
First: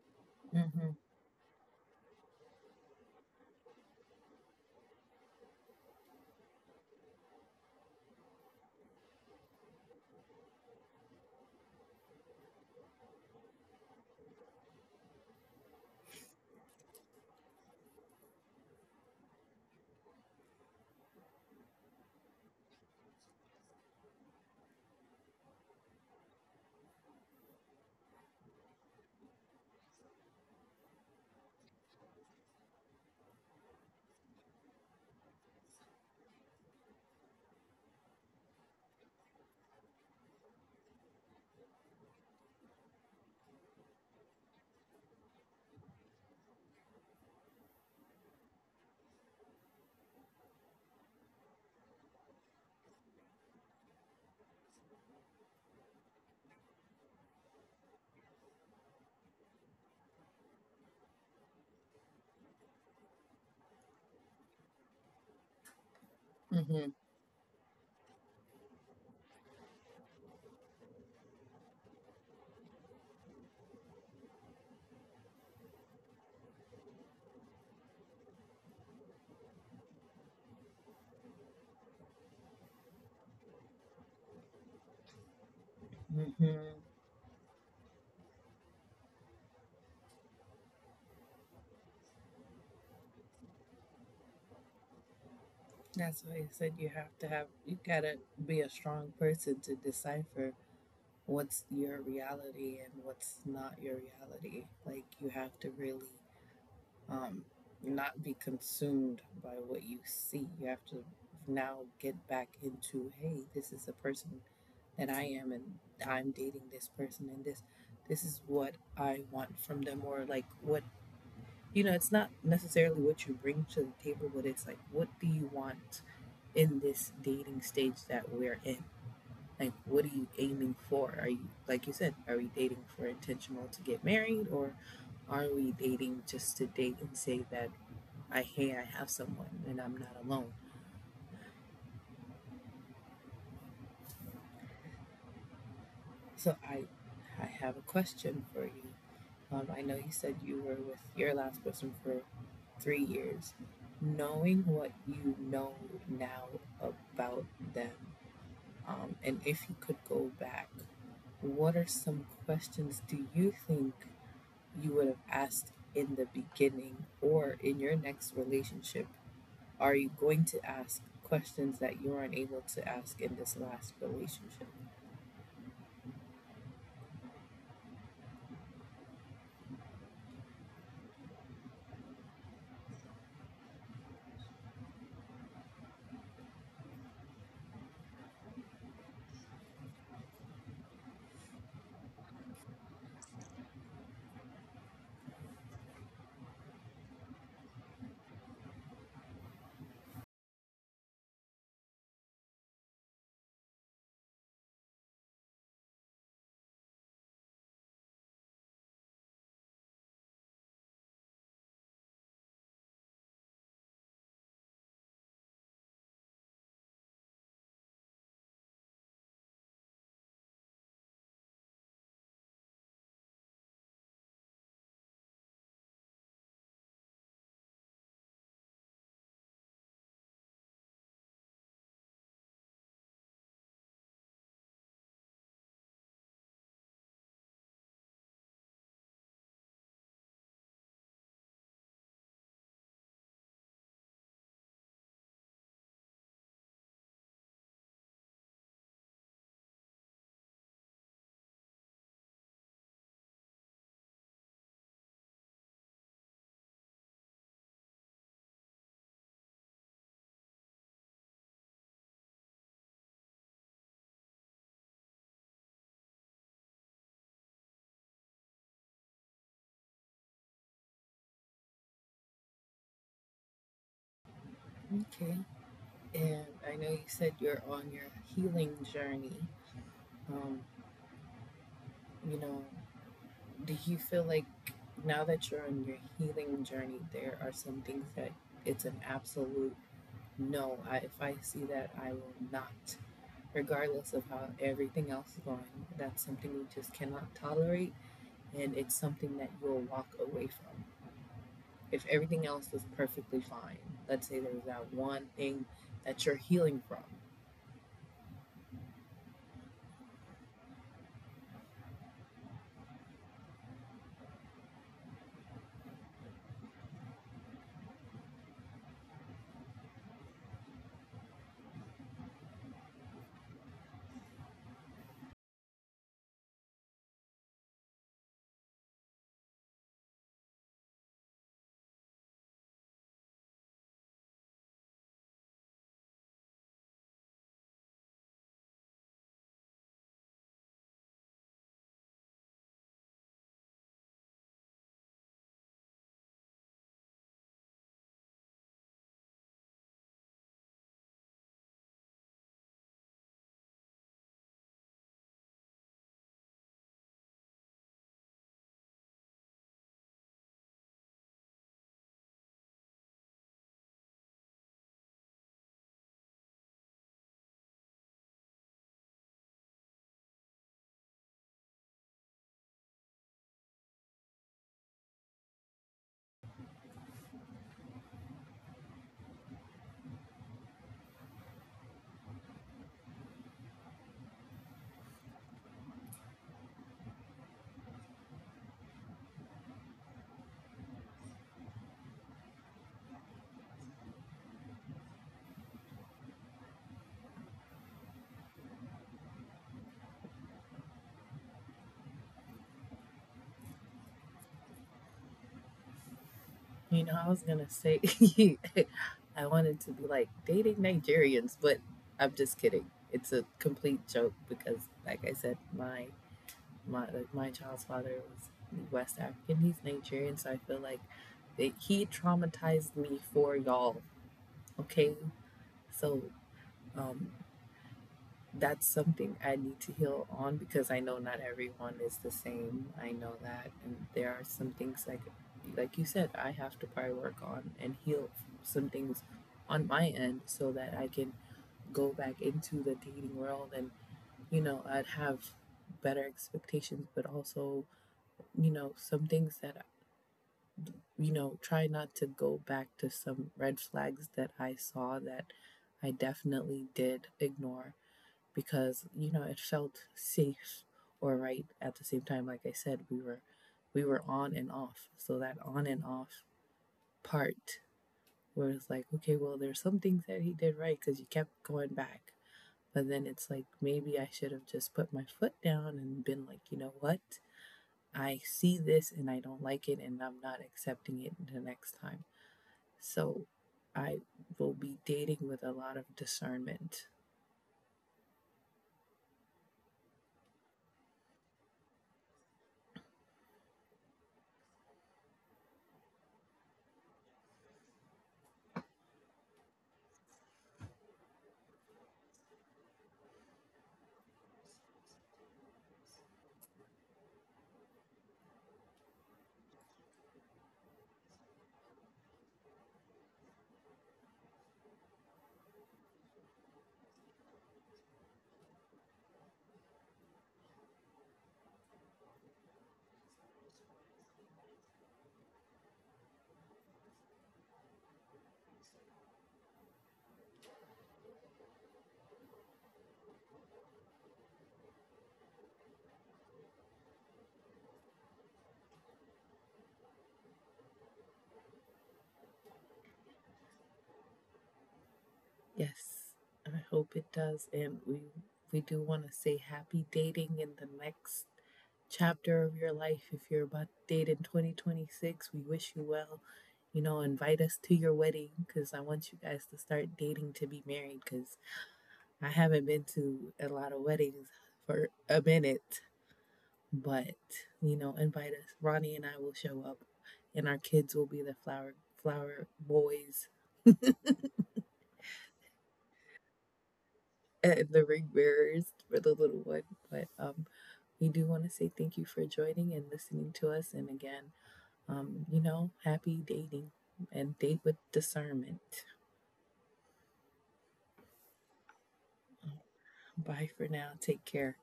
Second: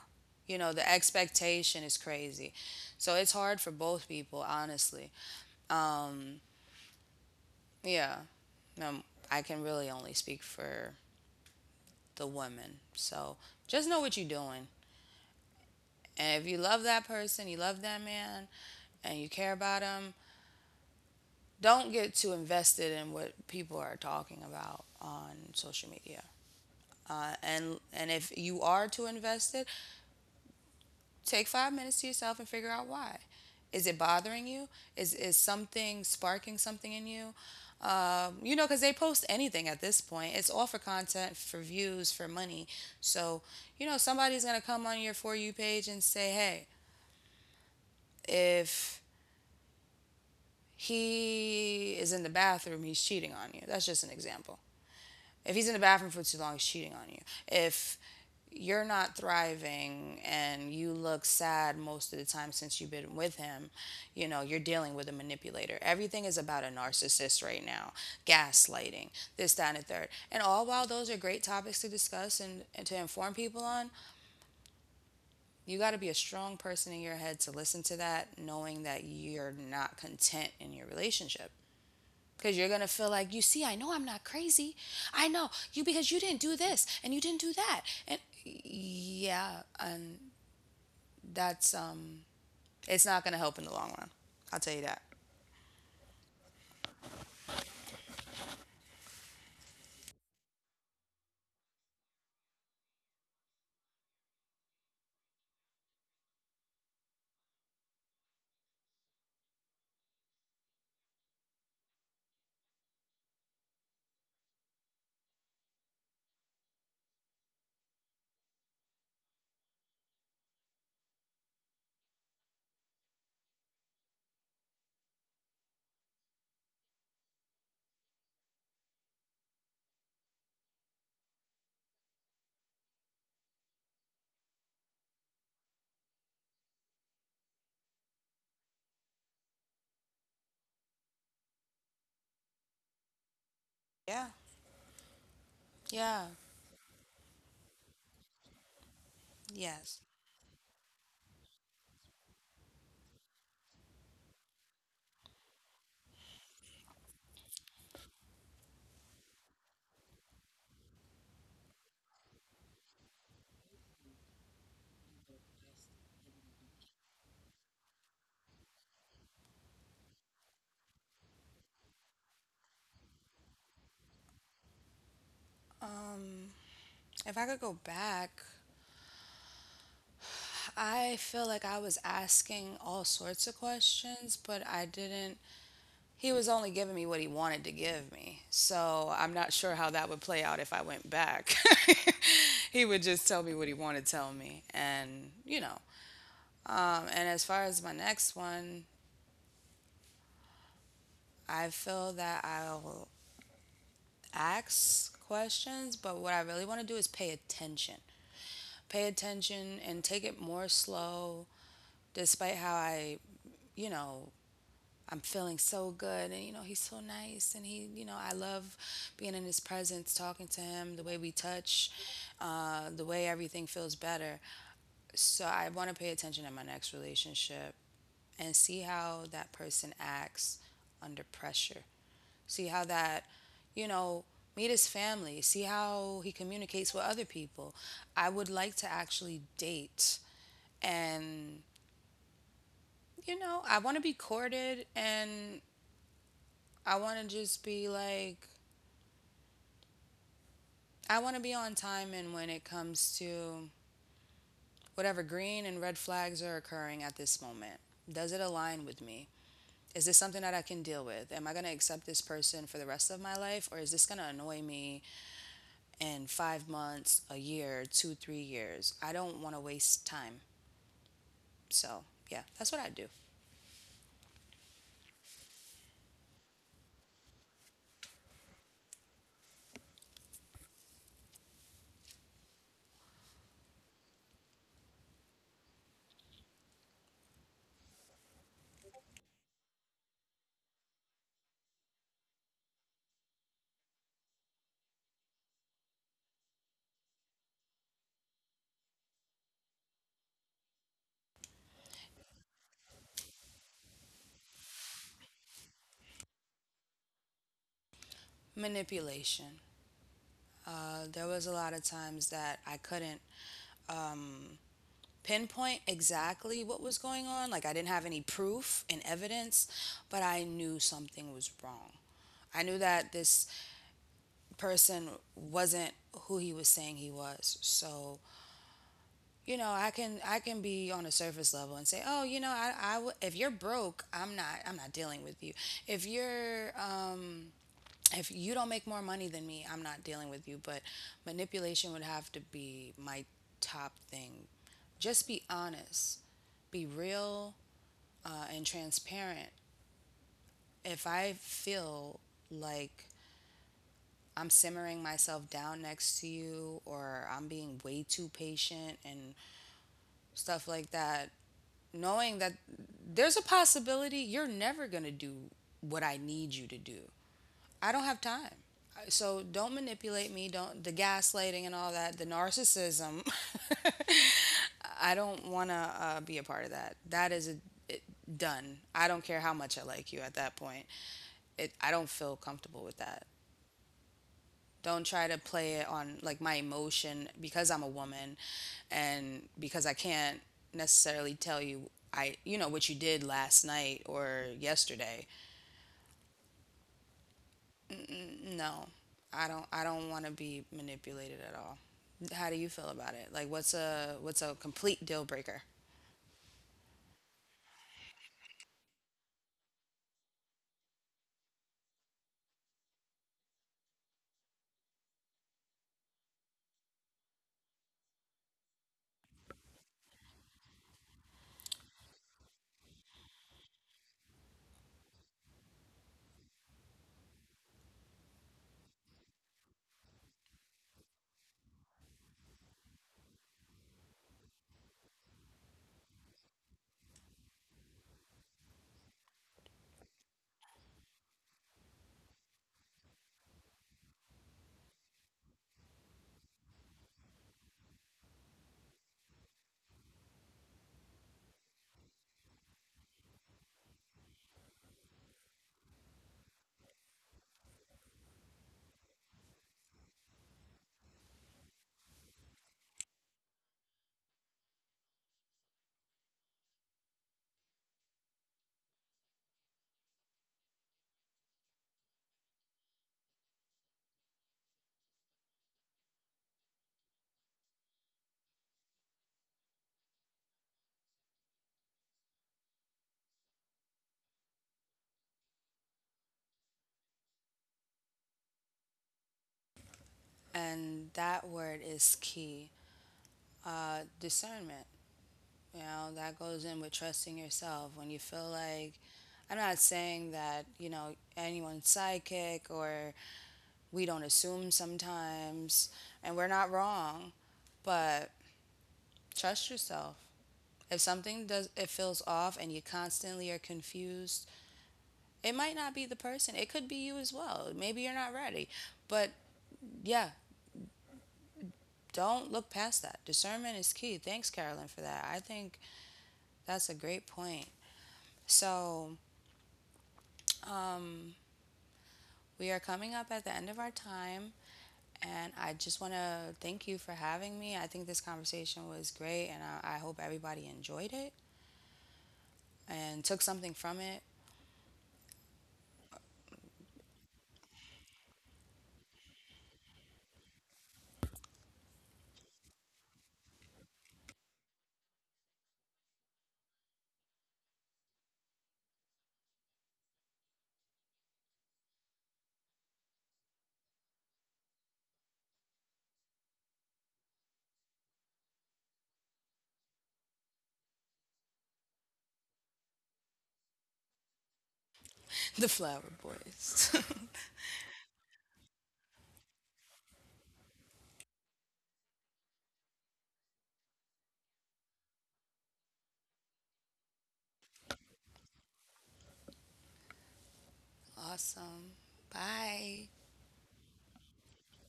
Speaker 2: You know, the
Speaker 1: Mm-hmm.
Speaker 2: expectation is crazy. So it's hard for both people, honestly. Um, yeah. Um, I can really only speak for the women. So just know what you're doing. And if you love that person, you love that man, and you care about him, don't get too invested in what people are talking about on social media. And if you are too invested, take 5 minutes to yourself and figure out why. Is it bothering you? Is something sparking something in you? You know, because they post anything at this point. It's all for content, for views, for money. So you know, somebody's gonna come on your for you page and say, hey, if he is in the bathroom, he's cheating on you. That's just an example. If he's in the bathroom for too long, he's cheating on you. If you're not thriving and you look sad most of the time since you've been with him, you know, you're dealing with a manipulator. Everything is about a
Speaker 1: Mm-hmm.
Speaker 2: narcissist right now, gaslighting, this, that, and the third. And all while those are great topics to discuss and to inform people on, you got to be a strong person in your head to listen to that, knowing that you're not content in your relationship. Because you're going to feel like, you see, I know I'm not crazy. I know you because you
Speaker 1: Mm-hmm.
Speaker 2: didn't do this and you didn't do that. And yeah, and that's it's not going to help in the long run. I'll tell you that.
Speaker 1: That's why I said you have to have you gotta be a strong person to decipher what's your reality and what's not your reality. Like you have to really um, not be consumed by what you see. You have to now get back into, hey, this is the person that I am, and I'm dating this person, and this is what I want from them, or like what you know. It's not necessarily what you bring to the table, but it's like, what do you want in this dating stage that we're in? Like, what are you aiming for? Are you, like you said, are we dating for intentional to get married, or are we dating just to date and say that I hear I have someone and I'm not alone.
Speaker 2: Yeah.
Speaker 1: So
Speaker 2: Yeah.
Speaker 1: I, I have a question for you. I know you
Speaker 2: Yes.
Speaker 1: said you were with your last person for 3 years. Knowing what you know now about them, and if you could go back, what are some questions do you think you would have asked in the beginning or in your next relationship? Are you going to ask questions that you aren't able to ask in this last relationship?
Speaker 2: Um, if I could go back, I feel like I was asking all sorts of questions, but I didn't he was only giving me what he wanted to give me. So I'm not sure how that would play out if I went back. He would just tell me what he wanted to tell me. And, you know, and as far as my next one, I feel that I'll ask questions, but what I really want to do is pay attention. Pay attention and take it more slow, despite how I, you know, I'm feeling so good. And, you know, he's so nice. And he, you know, I love being in his presence, talking to him, the way we touch, the way everything feels better. So I want to pay attention in my next relationship and see how that person acts under pressure. See how that, you know, meet his family, see how he communicates with other people. I would like to actually date, and you know, I want to be courted, and I want to just be like I want to be on time, and when it comes to whatever green and red flags are occurring at this moment. Does it align with me? Is this something that I can deal with? Am I going to accept this person for the rest of my life, or is this going to annoy me in 5 months, a year, two, 3 years? I don't want to waste time. So, yeah, that's what I do.
Speaker 1: Okay. And I know you said you're on your healing journey. Um, you know, do you feel like now that you're on your healing journey, there are some things that it's an absolute no. I, if I see that, I will not, regardless of how everything else is going. That's something you just cannot tolerate, and it's something that you'll walk away from. If everything else was perfectly fine, let's say there was that one thing that you're healing from.
Speaker 2: Manipulation. There was a lot of times that I couldn't um, pinpoint exactly what was going on. Like I didn't have any proof and evidence, but I knew something was wrong. I knew that this person wasn't who he was saying he was. So, you know, I can be on a surface level and say, "Oh, you know, if you're broke, I'm not dealing with you. If you're if you don't make more money than me, I'm not dealing with you." But manipulation would have to be my top thing. Just be honest. Be real, and transparent. If I feel like I'm simmering myself down next to you, or I'm being way too patient and stuff like that, knowing that there's a possibility you're never going to do what I need you to do. I don't have time. So don't manipulate me, don't the gaslighting and all that, the narcissism. I don't want to be a part of that. That is a, it, done. I don't care how much I like you at that point. It I don't feel comfortable with that. Don't try to play it on like my emotion because I'm a woman, and because I can't necessarily tell you I you know what you did last night or yesterday. Mm-mm, no. I don't want to be manipulated at all. How do you feel about it? Like what's a complete deal breaker?
Speaker 1: You know, I was gonna say I wanted to be like dating Nigerians, but I'm just kidding. It's a complete joke because, like I said, my like, my child's father was West African. He's Nigerian, so I feel like that he traumatized me for y'all. Okay, so um, that's something I need to heal on because I know not everyone is the same. I know that, and there are some things like you said, I have to probably work on and heal some things on my end so that I can go back into the dating world, and you know I'd have better expectations. But also you know some things that you know try not to go back to some red flags that I saw that I definitely did ignore because you know it felt safe or right at the same time. Like I said, we were on and off, so that on and off part where it's like, okay, well, there's some things that he did right because you kept going back. But then it's like maybe I should have just put my foot down and been like, you know what, I see this and I don't like it and I'm not accepting it the next time. So I will be dating with a lot of discernment.
Speaker 2: And that word is key. Uh, discernment. You know, that goes in with trusting yourself. When you feel like, I'm not saying that, you know, anyone's psychic, or we don't assume sometimes and we're not wrong, but trust yourself. If something does it feels off and you constantly are confused, it might not be the person. It could be you as well. Maybe you're not ready. But yeah, don't look past that. Discernment is key. Thanks, Carolyn, for that. I think that's a great point. So we are coming up at the end of our time, and I just want to thank you for having me. I think this conversation was great, and I hope everybody enjoyed it and took something from it.
Speaker 1: Yes, I hope it does. And we do want to say happy dating in the next chapter of your life. If you're about to date in 2026, we wish you well. You know, invite us to your wedding because I want you guys to start dating to be married, because I haven't been to a lot of weddings for a minute. But, you know, invite us. Ronnie and I will show up and our kids will be the flower boys
Speaker 2: The Flower Boys.
Speaker 1: and the ring bearers for the little one. But we do want to say thank you for joining and listening to us. And again, you know, happy dating and date with discernment.
Speaker 2: Awesome. Bye.
Speaker 1: Bye for now. Take care.